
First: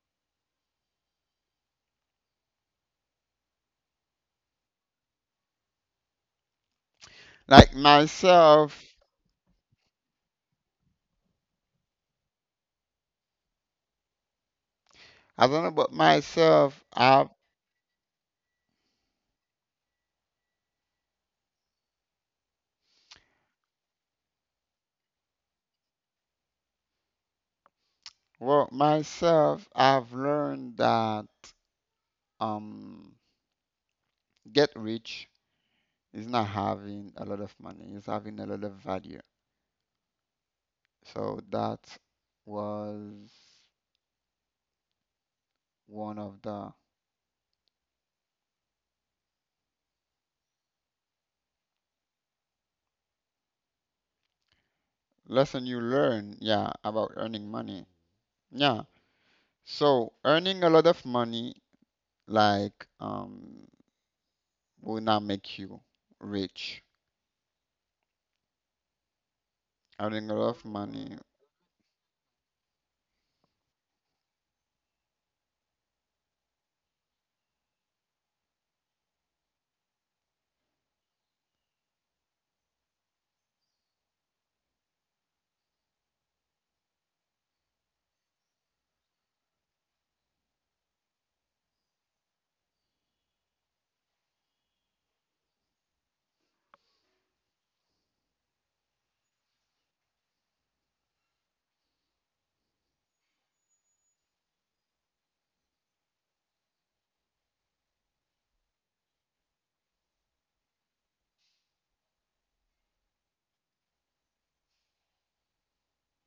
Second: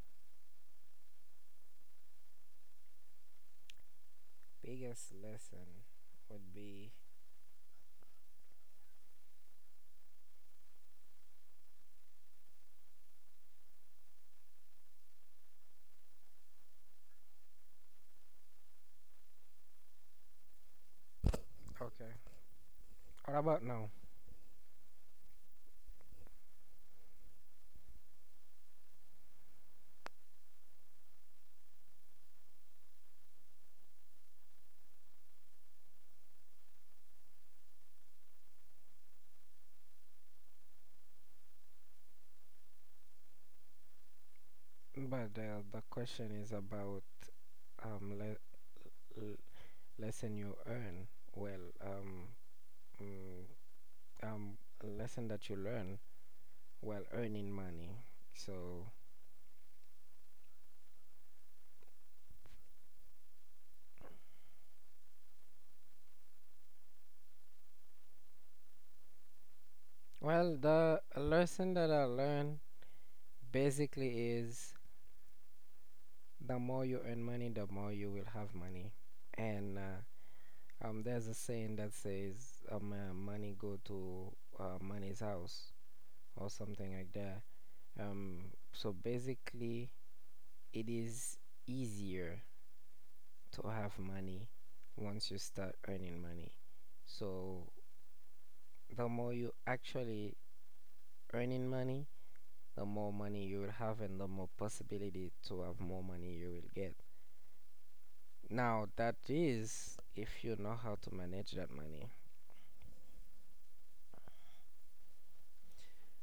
[SPEAKER 2] biggest lesson would be
[SPEAKER 1] Like myself, I don't know, about myself, I've
[SPEAKER 2] okay, what about now,
[SPEAKER 1] well, myself, I've learned that um, get rich is not having a lot of money; it's having a lot of value. So that was
[SPEAKER 2] but the
[SPEAKER 1] one
[SPEAKER 2] question
[SPEAKER 1] of
[SPEAKER 2] is
[SPEAKER 1] the
[SPEAKER 2] about um le- l- lesson you earn, well mm, um lesson that you
[SPEAKER 1] lesson you
[SPEAKER 2] learn
[SPEAKER 1] learn, yeah,
[SPEAKER 2] while
[SPEAKER 1] about
[SPEAKER 2] earning
[SPEAKER 1] earning money.
[SPEAKER 2] money so
[SPEAKER 1] Yeah. So earning a lot of money, like, will not make you rich. Earning a lot
[SPEAKER 2] well,
[SPEAKER 1] of
[SPEAKER 2] the
[SPEAKER 1] money,
[SPEAKER 2] lesson that I learned basically is the more you earn money, the more you will have money. And there's a saying that says, money go to money's house or something like that. Um, so basically, it is easier to have money once you start earning money. So the more you actually earning money, the more money you will have and the more possibility to have more money you will get. Now that is if you know how to manage that money.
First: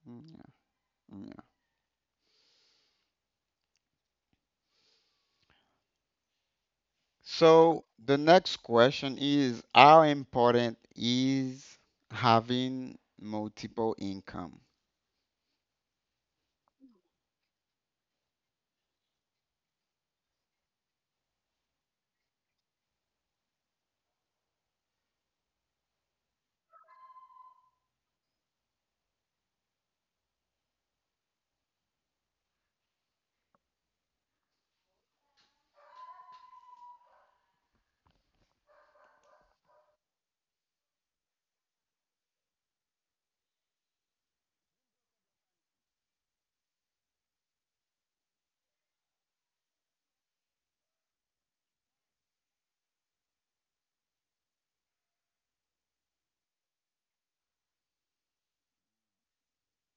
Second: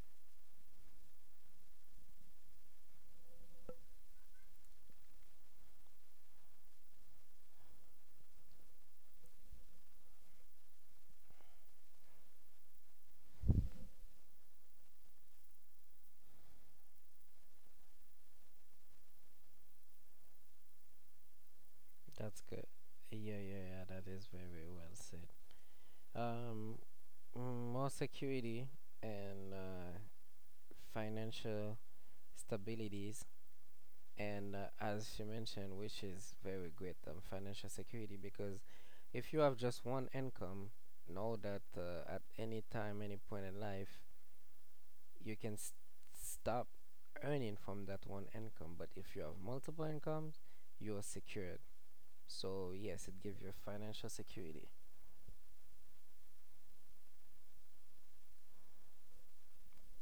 [SPEAKER 1] mm, yeah. Mm. So the next question is how important is having multiple income?
[SPEAKER 2] That's good. Yeah, yeah, yeah. That is very well said. Um, more security and financial stabilities, and as you mentioned, which is very great, financial security. Because if you have just one income, know that at any time, any point in life, you can s stop earning from that one income. But if you have multiple incomes, you are secured. So yes, it gives you financial security.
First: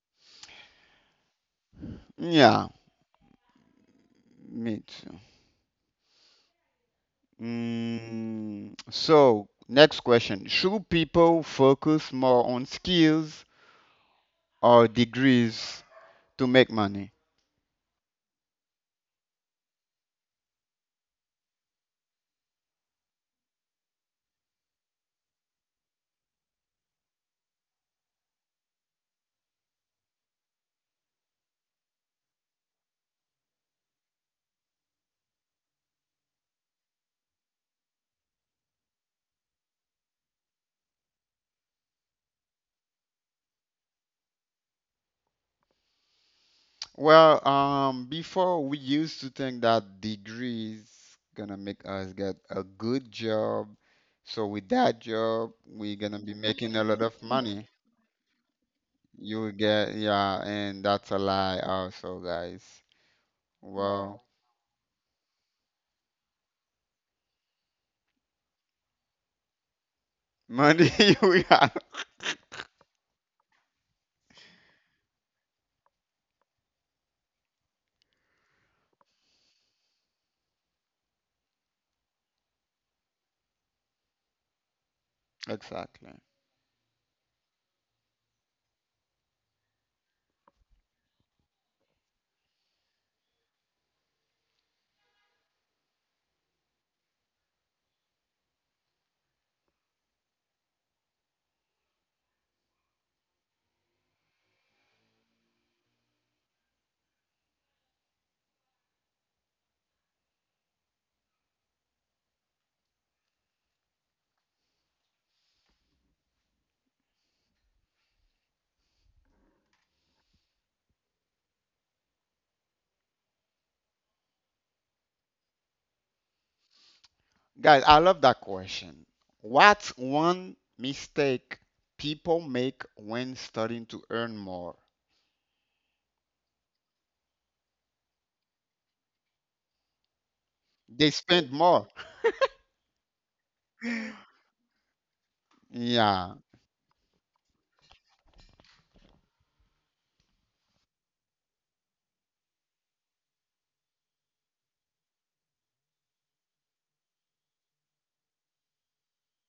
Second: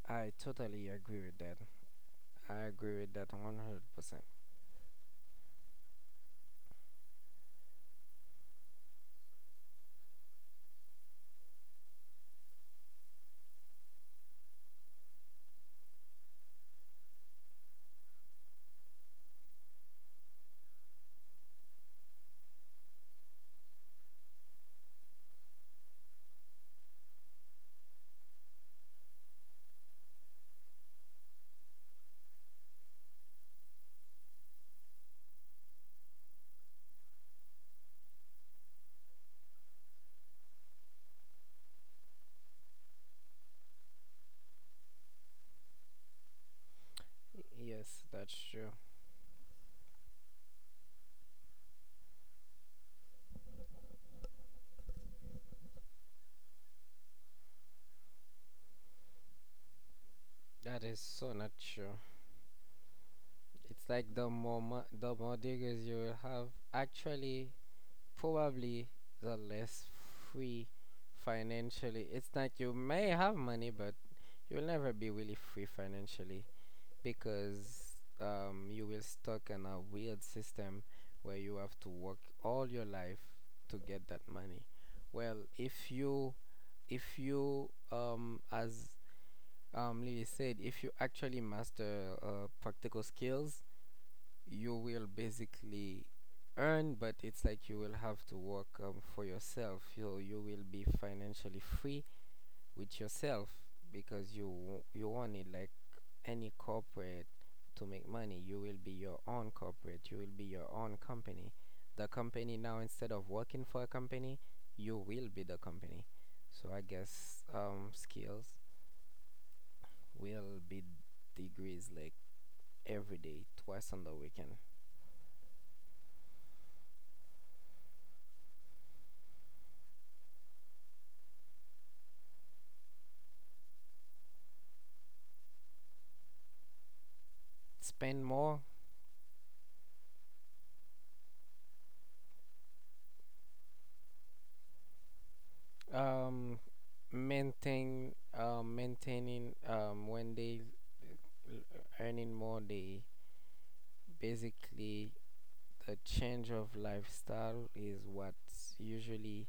[SPEAKER 2] I totally agree with that. I
[SPEAKER 1] Yeah,
[SPEAKER 2] agree with that 100%.
[SPEAKER 1] me too. Mm, so next question. Should people focus more on skills or degrees to make money? Well,
[SPEAKER 2] Yes, that's
[SPEAKER 1] before
[SPEAKER 2] true.
[SPEAKER 1] we used to think that degrees gonna make us get a good job. So with that job, we're gonna be making a lot of money. You will get, yeah, and
[SPEAKER 2] That is
[SPEAKER 1] that's a
[SPEAKER 2] so not
[SPEAKER 1] lie
[SPEAKER 2] true.
[SPEAKER 1] also, guys. Well,
[SPEAKER 2] It's like
[SPEAKER 1] wow.
[SPEAKER 2] the more degrees you will have, actually, probably the less free
[SPEAKER 1] Money you will have.
[SPEAKER 2] financially. It's like you may have money, but you'll never be really free financially. Because you will stuck in a weird system where you have to work all your life to get that money. Well,
[SPEAKER 1] Exactly.
[SPEAKER 2] if you as Lily said, if you actually master practical skills, you will basically earn, but it's like you will have to work for yourself. You will be financially free with yourself because you you want it like any corporate to make money. You will be your own corporate. You will be your own company. The company now, instead of working for a company, you will be the company. So I guess skills will be degrees like every day, twice on the weekend.
[SPEAKER 1] Guys, I love that question. What's one mistake people make when starting to earn more?
[SPEAKER 2] Spend more.
[SPEAKER 1] They spend more. Yeah,
[SPEAKER 2] Um, maintain. Maintaining. When they l- earning more, they basically the change of lifestyle is what usually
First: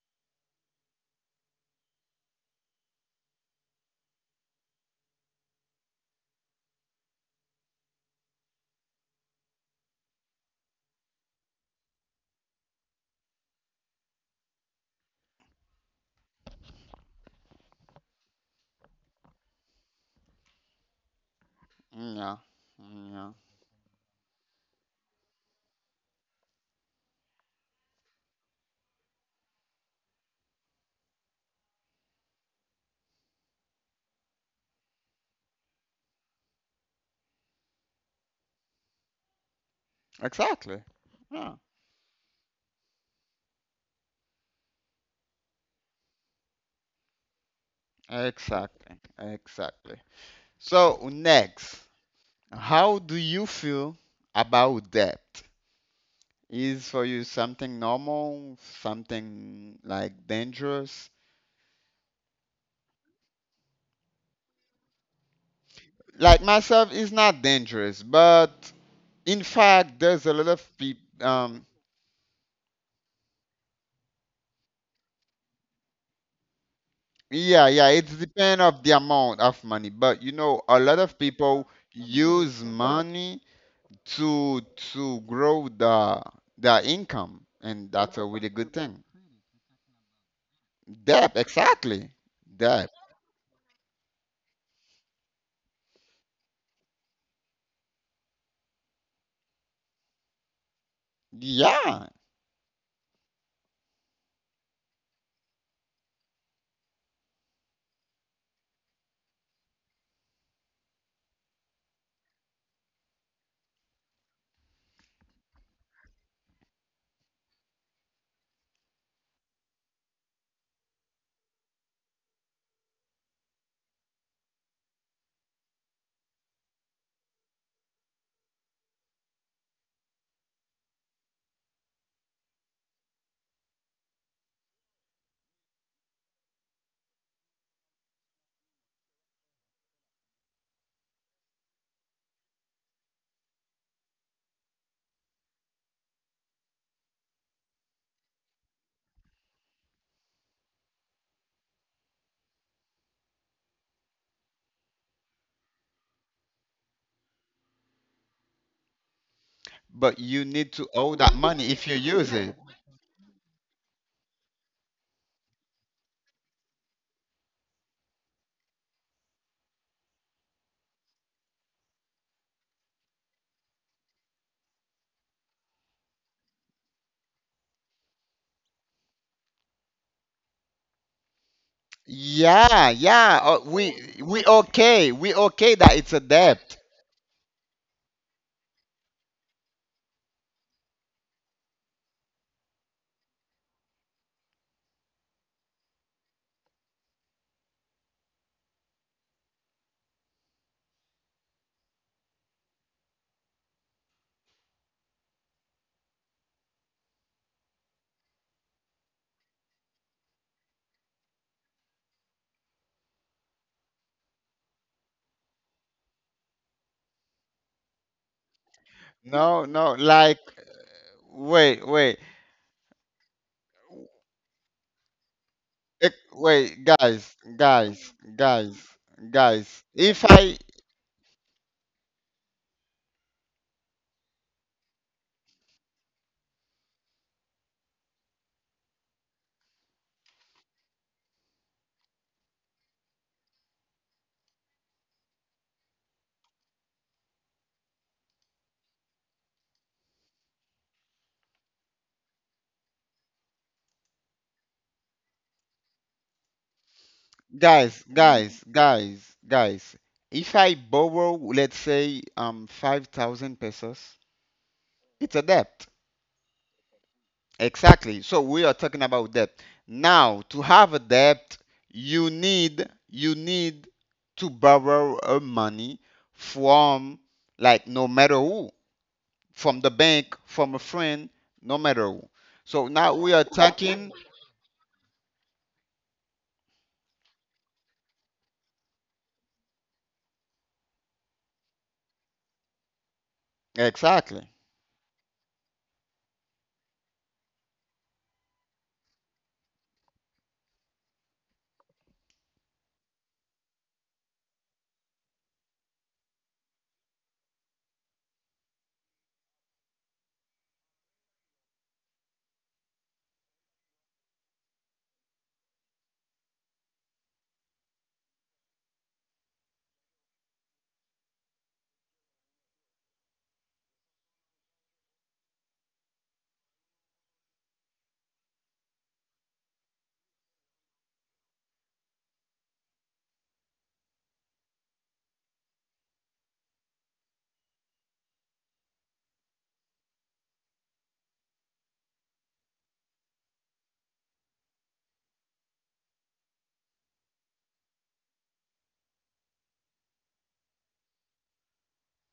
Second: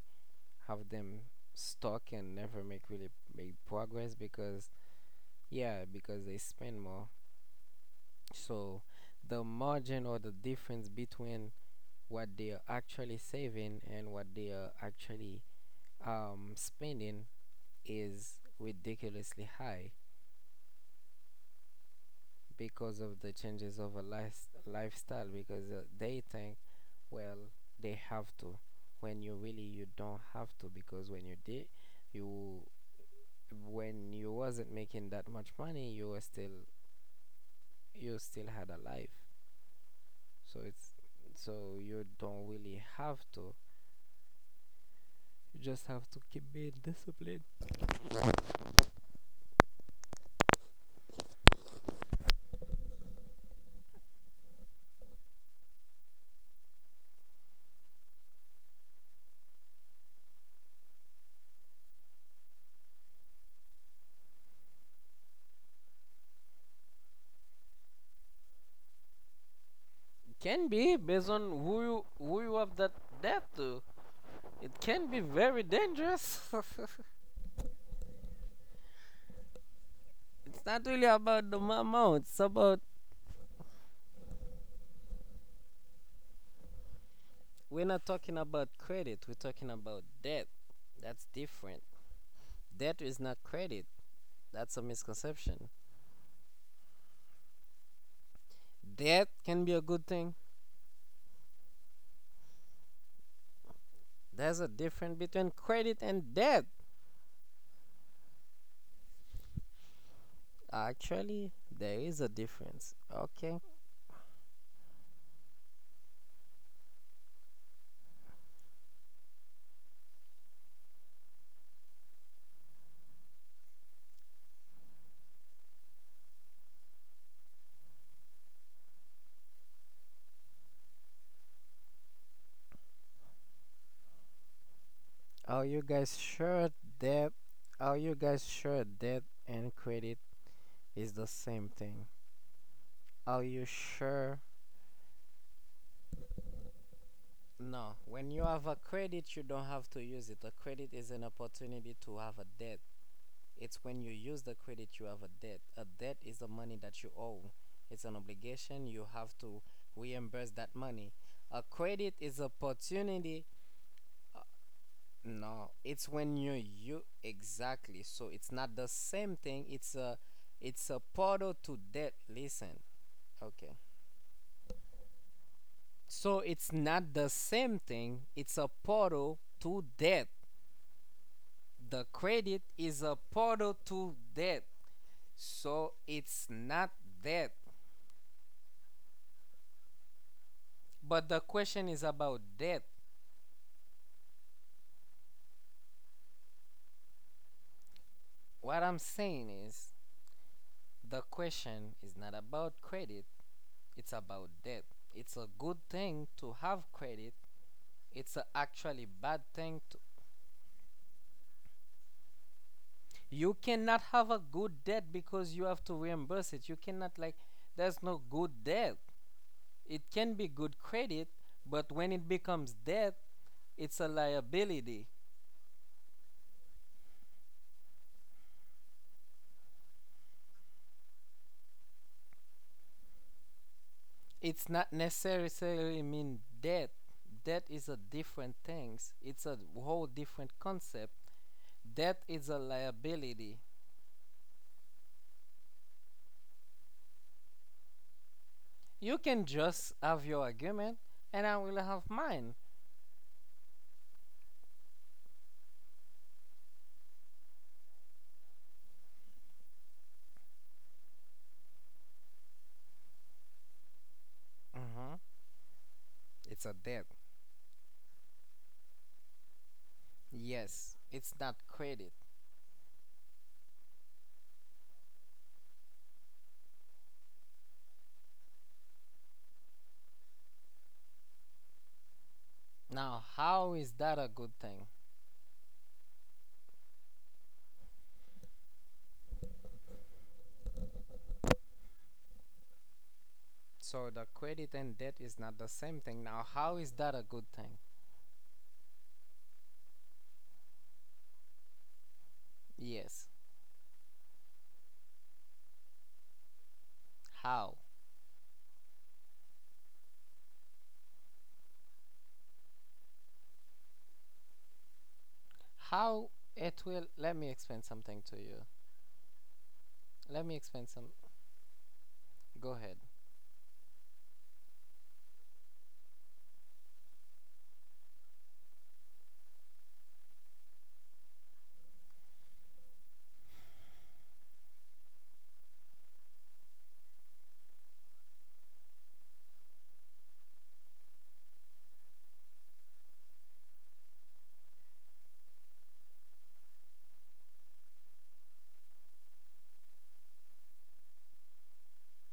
[SPEAKER 2] have them stuck and never make really make progress because yeah because they spend more so the margin or the difference between what they are actually saving and what they are actually spending is ridiculously high
[SPEAKER 1] yeah,
[SPEAKER 2] because of the
[SPEAKER 1] yeah.
[SPEAKER 2] changes of a life, lifestyle because they think well, they have to. When you really you don't have to because when you did, you when you wasn't making that much money, you were still you still had a life. So
[SPEAKER 1] Exactly.
[SPEAKER 2] it's
[SPEAKER 1] Yeah,
[SPEAKER 2] so you don't really have to. You just have to keep being disciplined.
[SPEAKER 1] exactly, exactly. So, next, how do you feel about debt? Is for you something normal, something like dangerous? Like myself, it's not dangerous, but in fact, there's a lot
[SPEAKER 2] Can
[SPEAKER 1] of
[SPEAKER 2] be
[SPEAKER 1] people.
[SPEAKER 2] based on who you have that debt to. It can be very dangerous.
[SPEAKER 1] Yeah, yeah, it's depend of the amount of money, but you know,
[SPEAKER 2] It's
[SPEAKER 1] a
[SPEAKER 2] not
[SPEAKER 1] lot
[SPEAKER 2] really
[SPEAKER 1] of
[SPEAKER 2] about the
[SPEAKER 1] people
[SPEAKER 2] amount. It's
[SPEAKER 1] use
[SPEAKER 2] about
[SPEAKER 1] money to to grow the income,
[SPEAKER 2] we're
[SPEAKER 1] and
[SPEAKER 2] not
[SPEAKER 1] that's a
[SPEAKER 2] talking
[SPEAKER 1] really
[SPEAKER 2] about
[SPEAKER 1] good thing.
[SPEAKER 2] credit. We're talking about debt. That's
[SPEAKER 1] Debt,
[SPEAKER 2] different.
[SPEAKER 1] exactly. Debt.
[SPEAKER 2] Debt is not credit. That's a misconception. Debt can be a good thing.
[SPEAKER 1] Yeah,
[SPEAKER 2] There's a difference between credit and debt. Actually, there is a difference. Okay. Are you guys sure that are you guys sure debt and credit is the same thing? Are you sure? No. When you have a credit, you don't have to use it. A credit is an opportunity to have a debt. It's when you use the credit you have a debt. A debt is the money that you owe. It's an obligation. You have to
[SPEAKER 1] but you
[SPEAKER 2] reimburse that
[SPEAKER 1] need to
[SPEAKER 2] money.
[SPEAKER 1] owe that
[SPEAKER 2] A
[SPEAKER 1] money if you
[SPEAKER 2] credit
[SPEAKER 1] use
[SPEAKER 2] is
[SPEAKER 1] it.
[SPEAKER 2] opportunity. uh, No, it's when you exactly. So it's not the same thing. It's a portal to debt. Listen, okay. So it's not the same thing. It's a portal to debt. The credit
[SPEAKER 1] Yeah,
[SPEAKER 2] is a
[SPEAKER 1] yeah.
[SPEAKER 2] portal to
[SPEAKER 1] We
[SPEAKER 2] debt.
[SPEAKER 1] okay. We okay
[SPEAKER 2] So
[SPEAKER 1] that it's a
[SPEAKER 2] it's
[SPEAKER 1] debt.
[SPEAKER 2] not debt. But the question is about debt. What I'm saying is the question is not about credit, it's about debt. It's a good thing to have credit. It's a actually bad thing to you cannot have a good debt because you have to reimburse it. You cannot like there's no good debt.
[SPEAKER 1] No, no.
[SPEAKER 2] It can
[SPEAKER 1] Like,
[SPEAKER 2] be good credit,
[SPEAKER 1] wait,
[SPEAKER 2] but when
[SPEAKER 1] wait,
[SPEAKER 2] it becomes debt, it's a liability.
[SPEAKER 1] wait, guys, guys, guys, guys. If I,
[SPEAKER 2] It's not necessarily mean death. Death is a different thing. It's a whole different concept. Death is a liability. You can just have your argument, and I will have mine.
[SPEAKER 1] guys, guys, guys, guys. If I borrow, let's say, 5,000 pesos,
[SPEAKER 2] Hmm.
[SPEAKER 1] it's a debt.
[SPEAKER 2] It's a debt.
[SPEAKER 1] Exactly. So we are talking about debt. Now, to have
[SPEAKER 2] Yes,
[SPEAKER 1] a
[SPEAKER 2] it's not
[SPEAKER 1] debt,
[SPEAKER 2] credit.
[SPEAKER 1] you need to borrow a money from, like, no matter who, from the bank, from a friend, no matter who. So now
[SPEAKER 2] Now,
[SPEAKER 1] we are
[SPEAKER 2] how is
[SPEAKER 1] talking.
[SPEAKER 2] that a good thing? So the
[SPEAKER 1] Exactly.
[SPEAKER 2] credit and debt is not the same thing. Now, how is that a good thing? Yes. How? How it will? Let me explain something to you. Let me explain some. Go ahead.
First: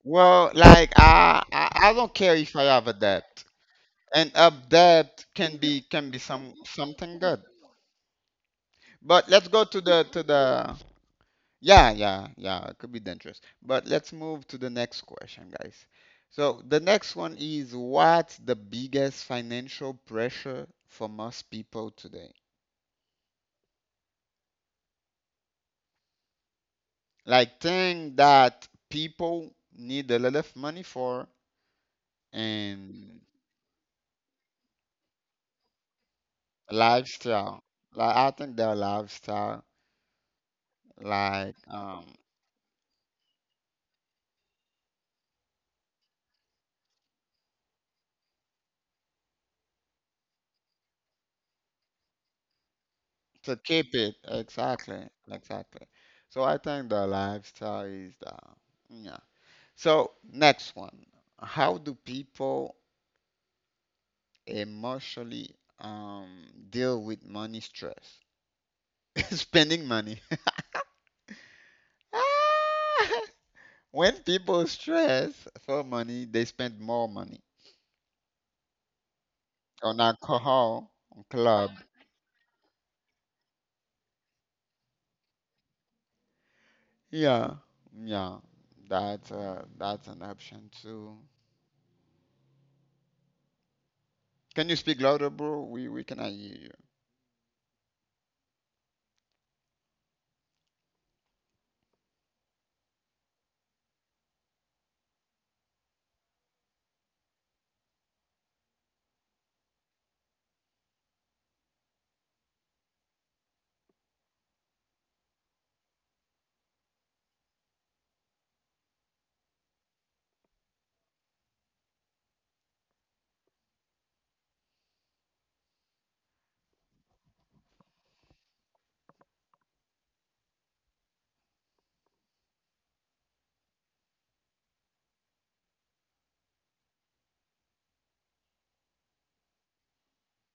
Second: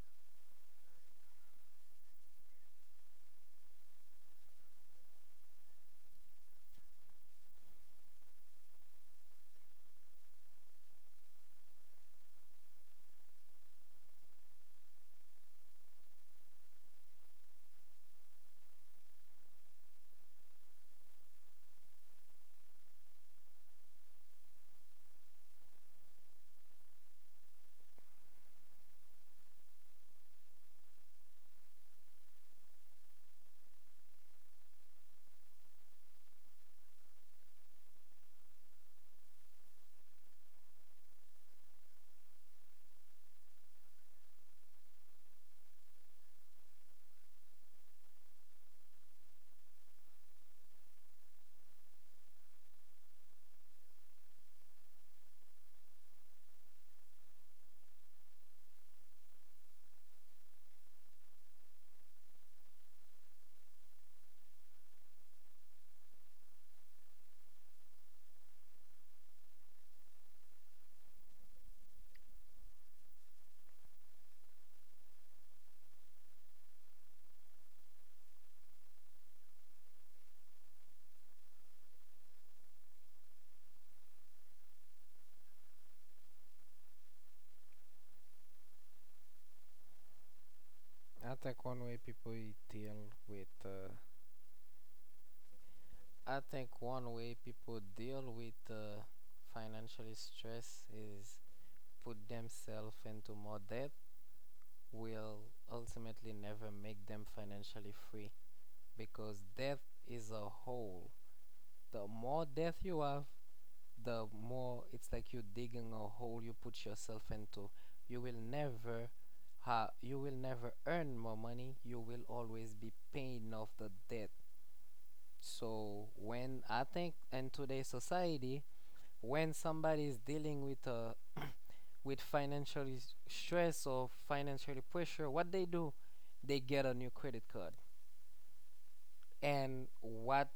[SPEAKER 1] Well, like I don't care if I have a debt, and a debt can be something good. But let's go to the. Yeah, yeah, yeah. It could be dangerous. But let's move to the next question, guys. So the next one is, what's the biggest financial pressure for most people today? Like, thing that people need a lot of money for, and lifestyle. Like, I think their lifestyle, like to keep it, exactly, exactly. So I think the lifestyle is the. Yeah. So, next one. How do people emotionally, um, deal with money stress? Spending money. Ah! When people stress for money, they spend more money on alcohol, on club. Yeah, yeah. That's an option too.
[SPEAKER 2] I think one way people deal with, uh,
[SPEAKER 1] Can you speak louder, bro? We cannot
[SPEAKER 2] I
[SPEAKER 1] hear
[SPEAKER 2] think
[SPEAKER 1] you.
[SPEAKER 2] one way people deal with financial stress is put themselves into more debt will ultimately never make them financially free because death is a hole. The more death you have, the more it's like you're digging a hole you put yourself into. You will never you will never earn more money. You will always be paying off the debt. So when I think in today's society, when somebody is dealing with a with stress or financial pressure, what they do, they get a new credit card. And what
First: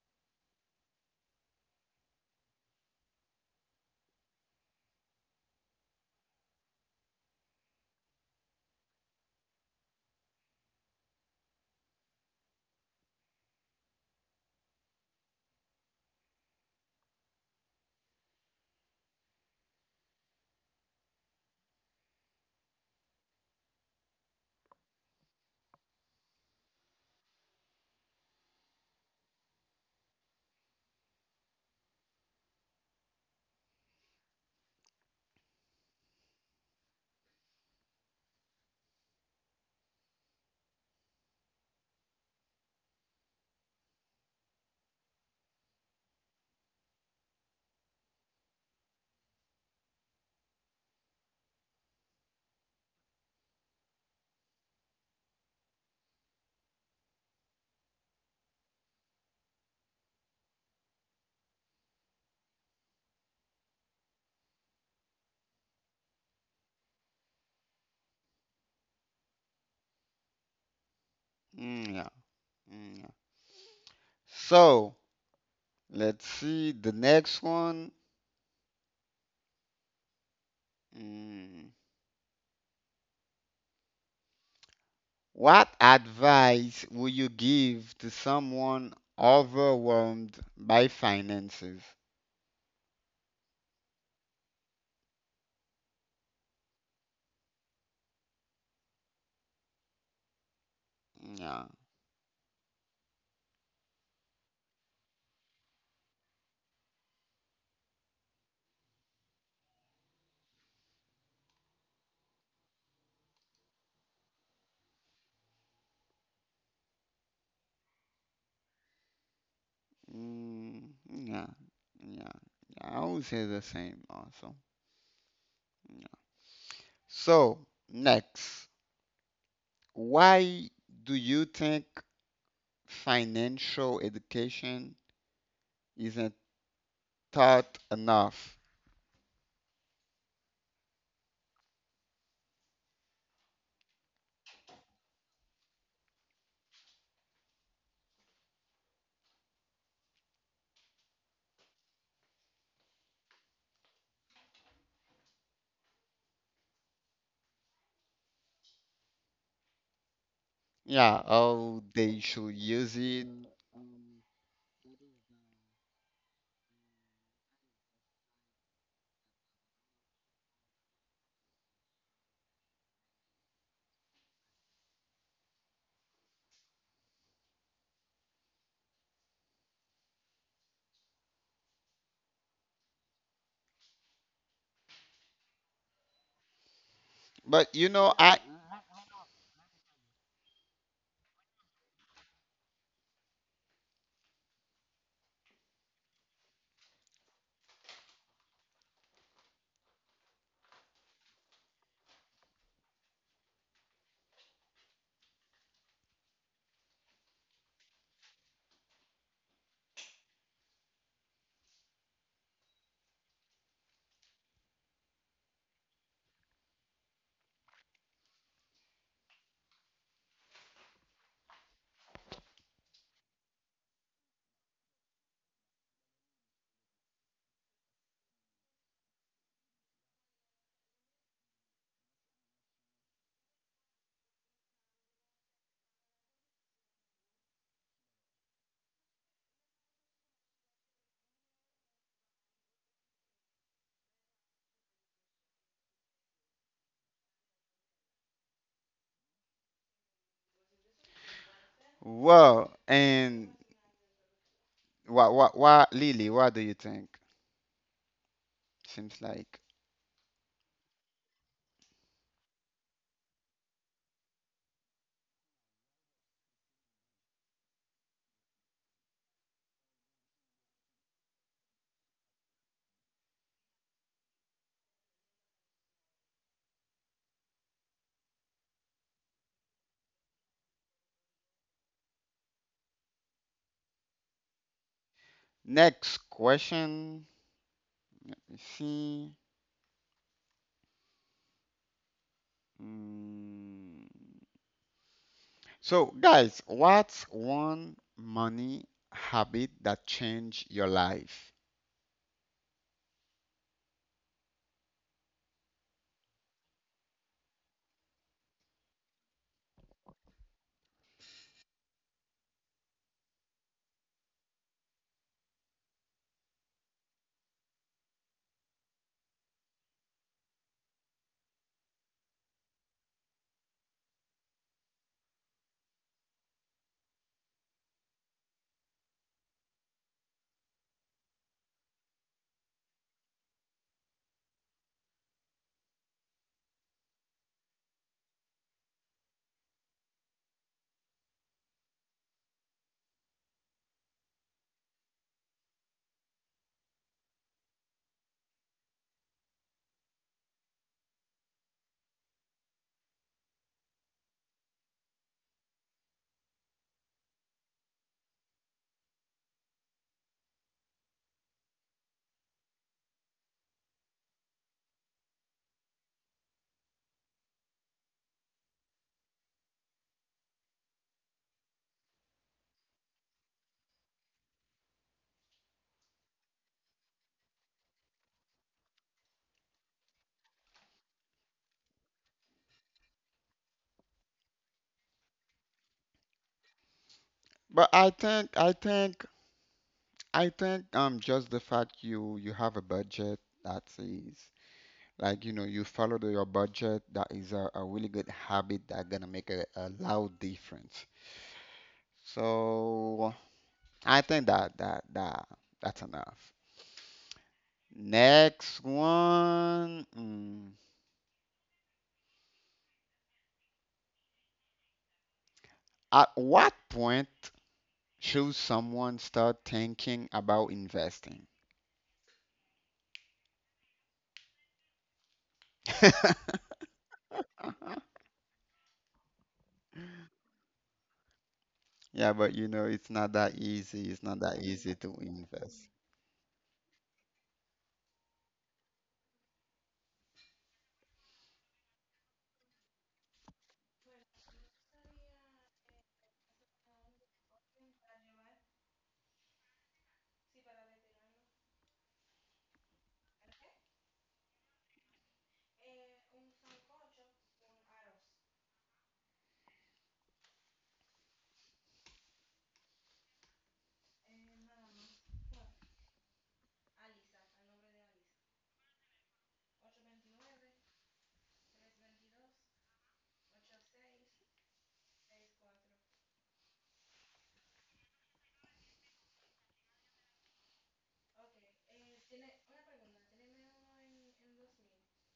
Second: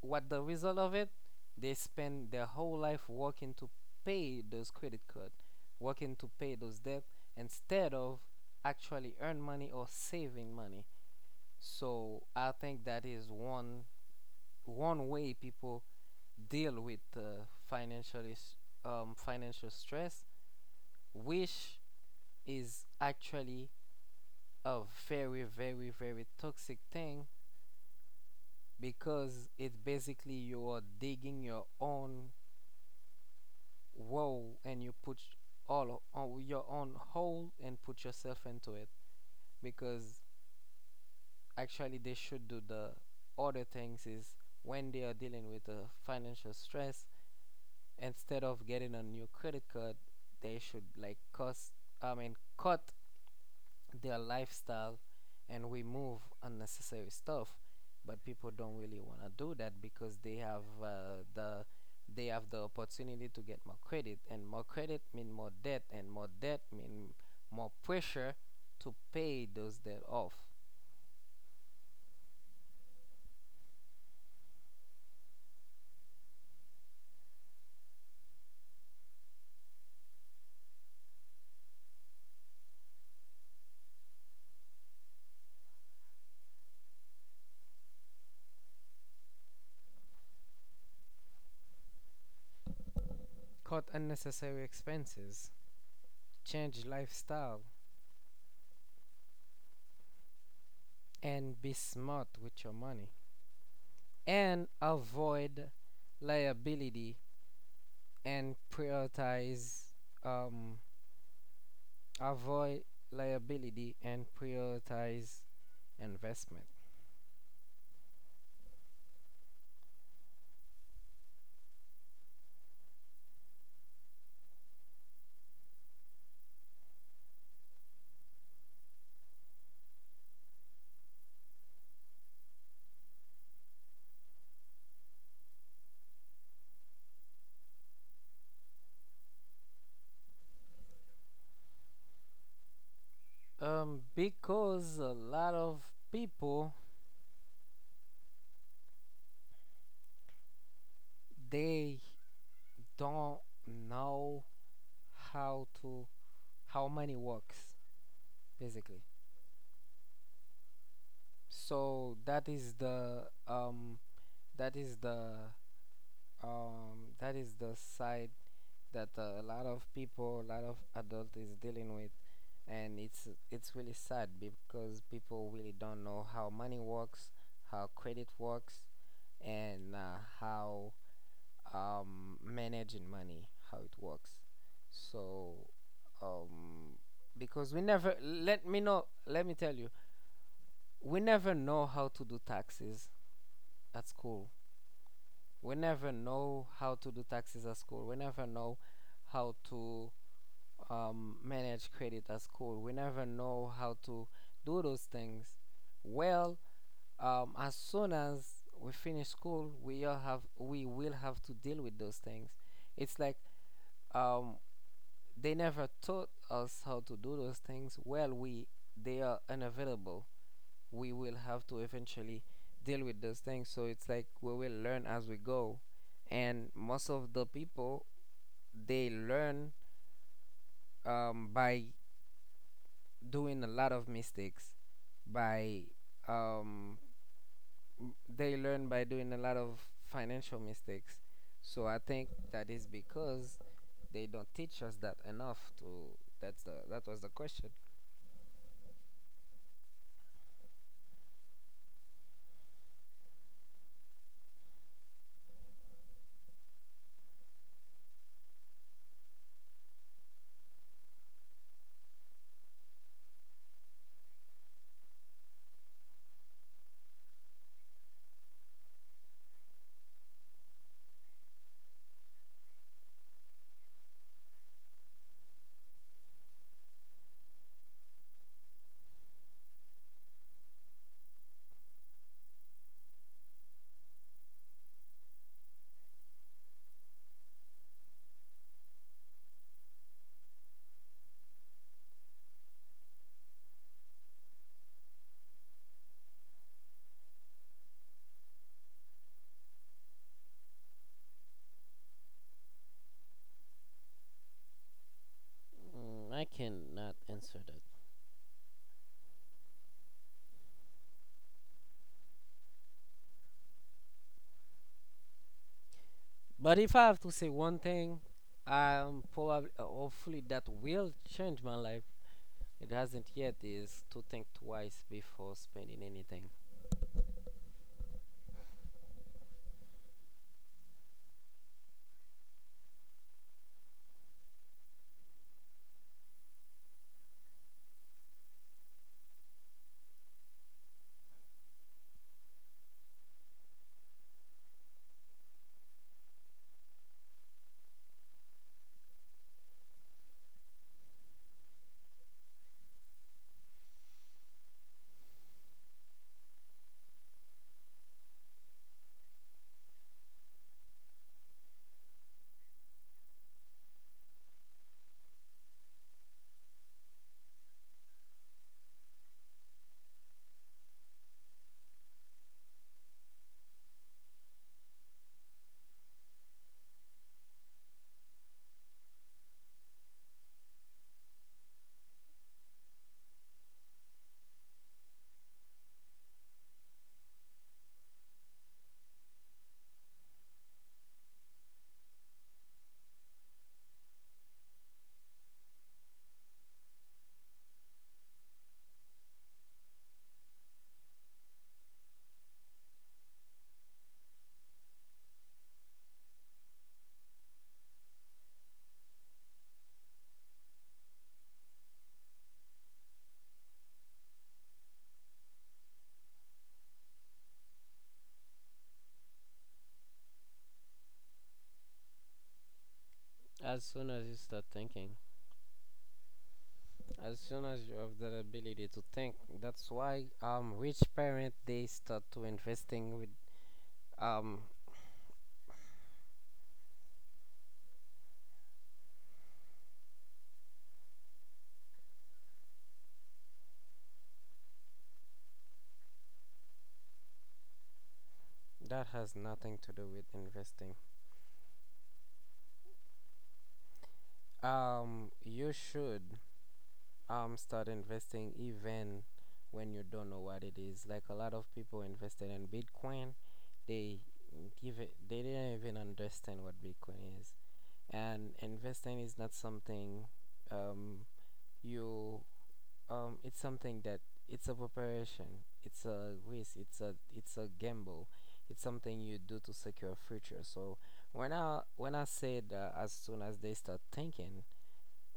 [SPEAKER 2] what the result of it? They spend their whole life working to pay those credit card, working to pay those debt instead of actually earn money or saving money. So I think that is one way people deal with financial stress, which is actually a very toxic thing because it basically you are digging your own wall and you put all on your own hole and put yourself into it because actually they should do the other things is when they are dealing with financial stress instead of getting a new credit card, they should like cost I mean cut their lifestyle and remove unnecessary stuff. But people don't really want to do that because they have the opportunity to get more credit, and more credit mean more debt, and more debt mean more pressure to pay those debt off.
[SPEAKER 1] Mm, yeah. Mm, yeah. So let's see the next one. Mm. What advice would you give to someone overwhelmed by finances?
[SPEAKER 2] Cut unnecessary expenses, change lifestyle, and
[SPEAKER 1] Yeah.
[SPEAKER 2] be smart with your money. And avoid liability and prioritize, um, avoid liability and prioritize investment.
[SPEAKER 1] Mm, yeah. Yeah. Yeah, I would say the same also. Yeah. So, next, why do you think financial education isn't taught enough?
[SPEAKER 2] Because a lot of people they don't know how to how money works basically.
[SPEAKER 1] Yeah, oh,
[SPEAKER 2] So
[SPEAKER 1] they
[SPEAKER 2] that
[SPEAKER 1] should
[SPEAKER 2] is
[SPEAKER 1] use
[SPEAKER 2] the
[SPEAKER 1] it.
[SPEAKER 2] that is the that is the side that a lot of people, a lot of adult is dealing with, and it's really sad because people really don't know how money works, how credit works, and how managing money, how it works. So, um, because
[SPEAKER 1] But
[SPEAKER 2] we
[SPEAKER 1] you
[SPEAKER 2] never,
[SPEAKER 1] know, I.
[SPEAKER 2] let me know, let me tell you, we never know how to do taxes at school. We never know how to do taxes at school. We never know how to manage credit at school. We never know how to do those things. Well, as soon as we finish school, we all have we will have to deal with those things. It's like um, they never taught us how to do those things. Well, we they are unavailable. We will have to eventually deal with those things. So it's like we will learn as we go. And most of the people they learn by doing a lot of mistakes, by um, they learn by doing a lot of financial mistakes. So I think that is because they don't teach us that enough to that was the question.
[SPEAKER 1] Well, and what, Lily, what do you think? Seems like. Next question. Let me see. Mm. So, guys, what's one money habit that changed your life?
[SPEAKER 2] Mm, I cannot answer that. But if I have to say one thing, I'm probably, hopefully, that will change my life. It hasn't yet. Is to think twice before spending anything.
[SPEAKER 1] But I think, just the fact you have a budget, that is, like, you follow your budget, that is a really good habit that gonna make a loud difference. So I think that's enough. Next one. At what point should someone start thinking about investing?
[SPEAKER 2] As soon as you start thinking, as soon as you
[SPEAKER 1] Uh-huh.
[SPEAKER 2] have that ability to think, that's why rich parent they start
[SPEAKER 1] Yeah,
[SPEAKER 2] to
[SPEAKER 1] but you know, it's
[SPEAKER 2] investing with
[SPEAKER 1] not that easy. It's not
[SPEAKER 2] um
[SPEAKER 1] that easy to invest.
[SPEAKER 2] that has nothing to do with investing. You should start investing even when you don't know what it is. Like a lot of people invested in bitcoin, they give it they didn't even understand what bitcoin is. And investing is not something, um you it's something that, it's a preparation, it's a risk, it's a gamble. It's something you do to secure future. So when I said as soon as they start thinking,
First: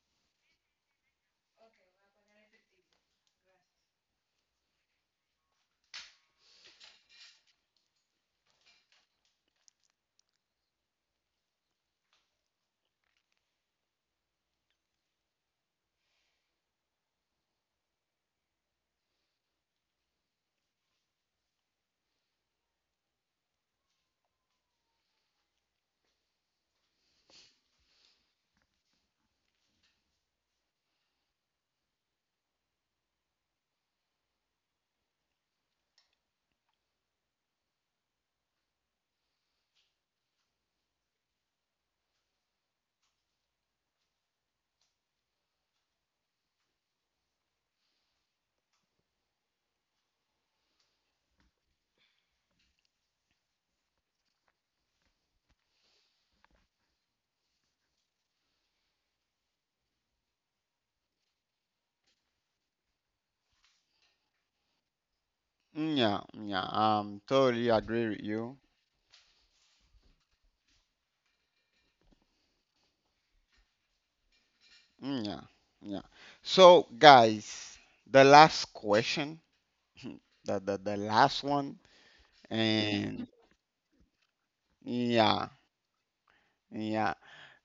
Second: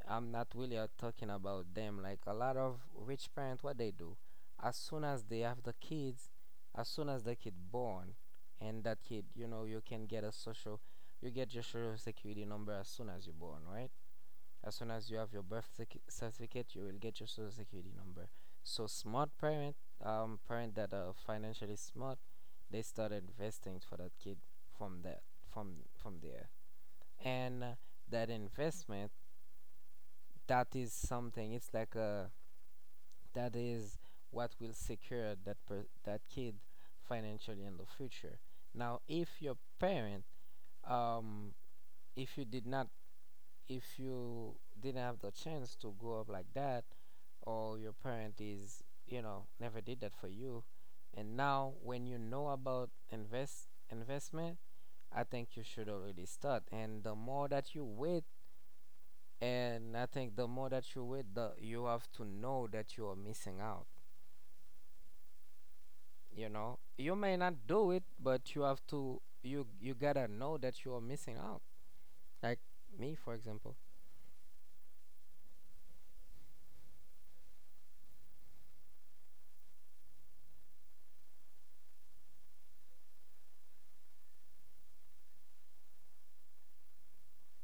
[SPEAKER 2] I'm not really talking about them. Like a lot of rich parents, what they do, as soon as they have the kids, as soon as the kid born, and that kid, you know, you can get a social, you get your social security number as soon as you're born, right? As soon as you have your certificate, you will get your social security number. So smart parent, parent that are financially smart, they start investing for that kid from that, from there, and that investment, that is something, it's like a, that is what will secure that kid financially in the future. Now if your parent um if you did not, if you didn't have the chance to grow up like that, or your parent is, you know, never did that for you, and now when you know about investment, I think you should already start, and the more that you wait, and I think the more that you wait, the you have to know that you are missing out.
[SPEAKER 1] Mm, yeah,
[SPEAKER 2] You
[SPEAKER 1] mm, yeah.
[SPEAKER 2] know, you may not
[SPEAKER 1] Totally
[SPEAKER 2] do it,
[SPEAKER 1] agree with
[SPEAKER 2] but
[SPEAKER 1] you.
[SPEAKER 2] you have to. You gotta know that you are missing out. Like me, for example.
[SPEAKER 1] Mm, yeah, yeah. So, guys, the last question, the last one, and yeah, yeah.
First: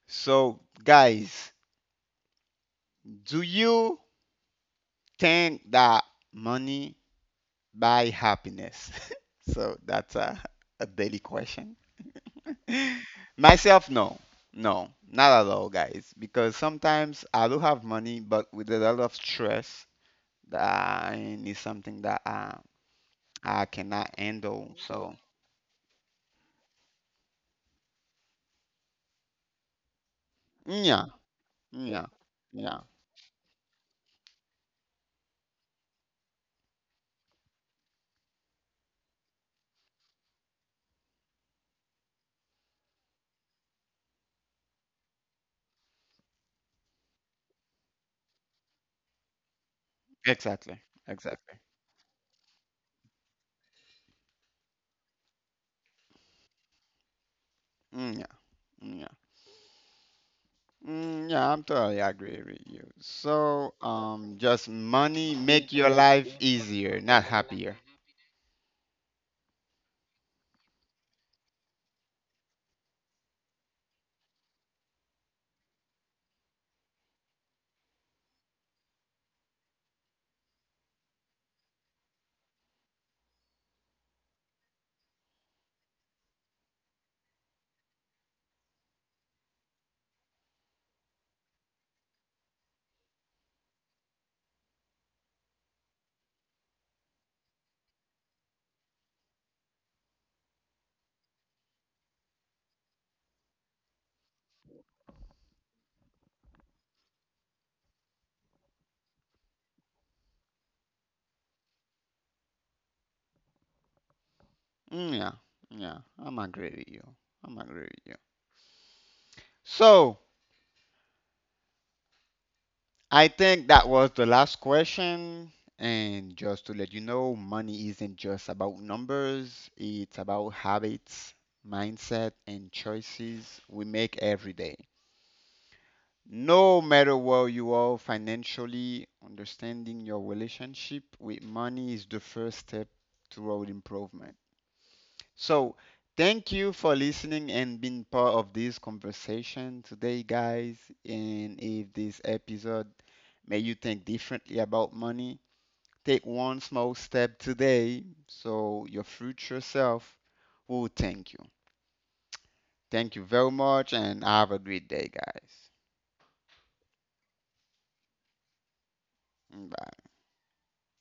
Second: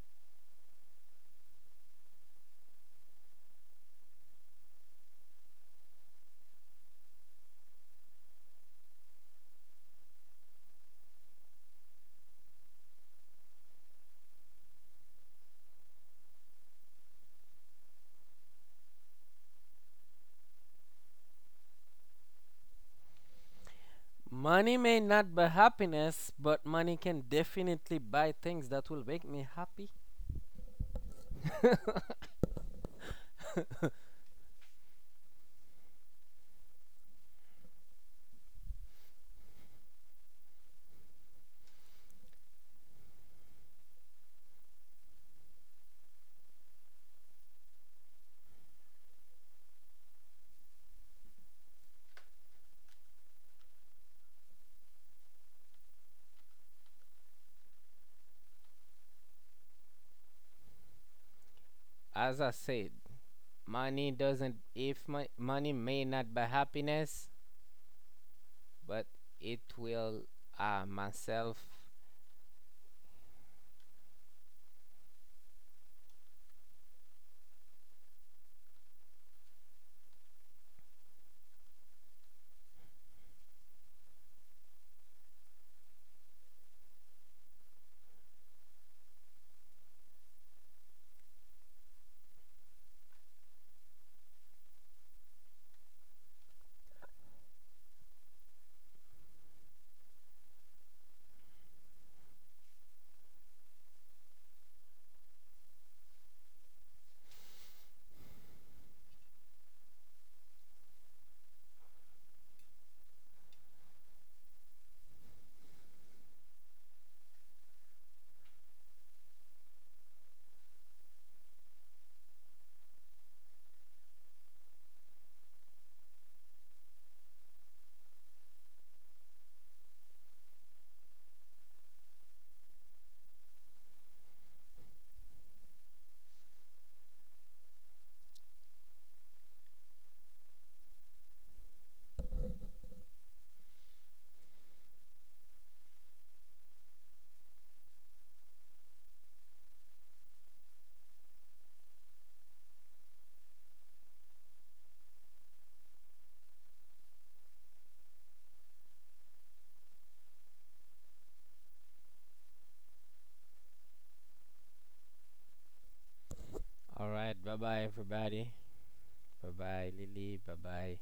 [SPEAKER 1] So, guys, do you think that money buy happiness? So that's a daily question. Myself, no, no, not at all, guys. Because sometimes I do have money, but with a lot of stress, that is something that I cannot handle.
[SPEAKER 2] Money may
[SPEAKER 1] So
[SPEAKER 2] not buy happiness, but money can definitely buy things that will make me happy.
[SPEAKER 1] yeah, yeah, yeah, exactly, exactly. Mm, yeah, mm, yeah, mm, yeah. I'm totally
[SPEAKER 2] As
[SPEAKER 1] agree
[SPEAKER 2] I
[SPEAKER 1] with you.
[SPEAKER 2] said,
[SPEAKER 1] So
[SPEAKER 2] money doesn't.
[SPEAKER 1] just
[SPEAKER 2] If my
[SPEAKER 1] money make
[SPEAKER 2] money
[SPEAKER 1] your
[SPEAKER 2] may
[SPEAKER 1] life
[SPEAKER 2] not buy
[SPEAKER 1] easier, not
[SPEAKER 2] happiness,
[SPEAKER 1] happier.
[SPEAKER 2] but it will. Ah, myself.
[SPEAKER 1] Mm, yeah, yeah, I'm agree with you. I'm agree with you. So I think that was the last question. And just to let you know, money isn't just about numbers, it's about habits, mindset, and choices we make every day. No matter where you are financially, understanding your relationship with money is the first step toward improvement. So, thank you for listening and being part of this conversation today, guys. And if this episode made you think differently about money, take one small step today so your future self will thank you. Thank you very much, and have a great day, guys.
[SPEAKER 2] All right. Bye bye, everybody. Bye bye,
[SPEAKER 1] Bye.
[SPEAKER 2] Lily. Bye bye.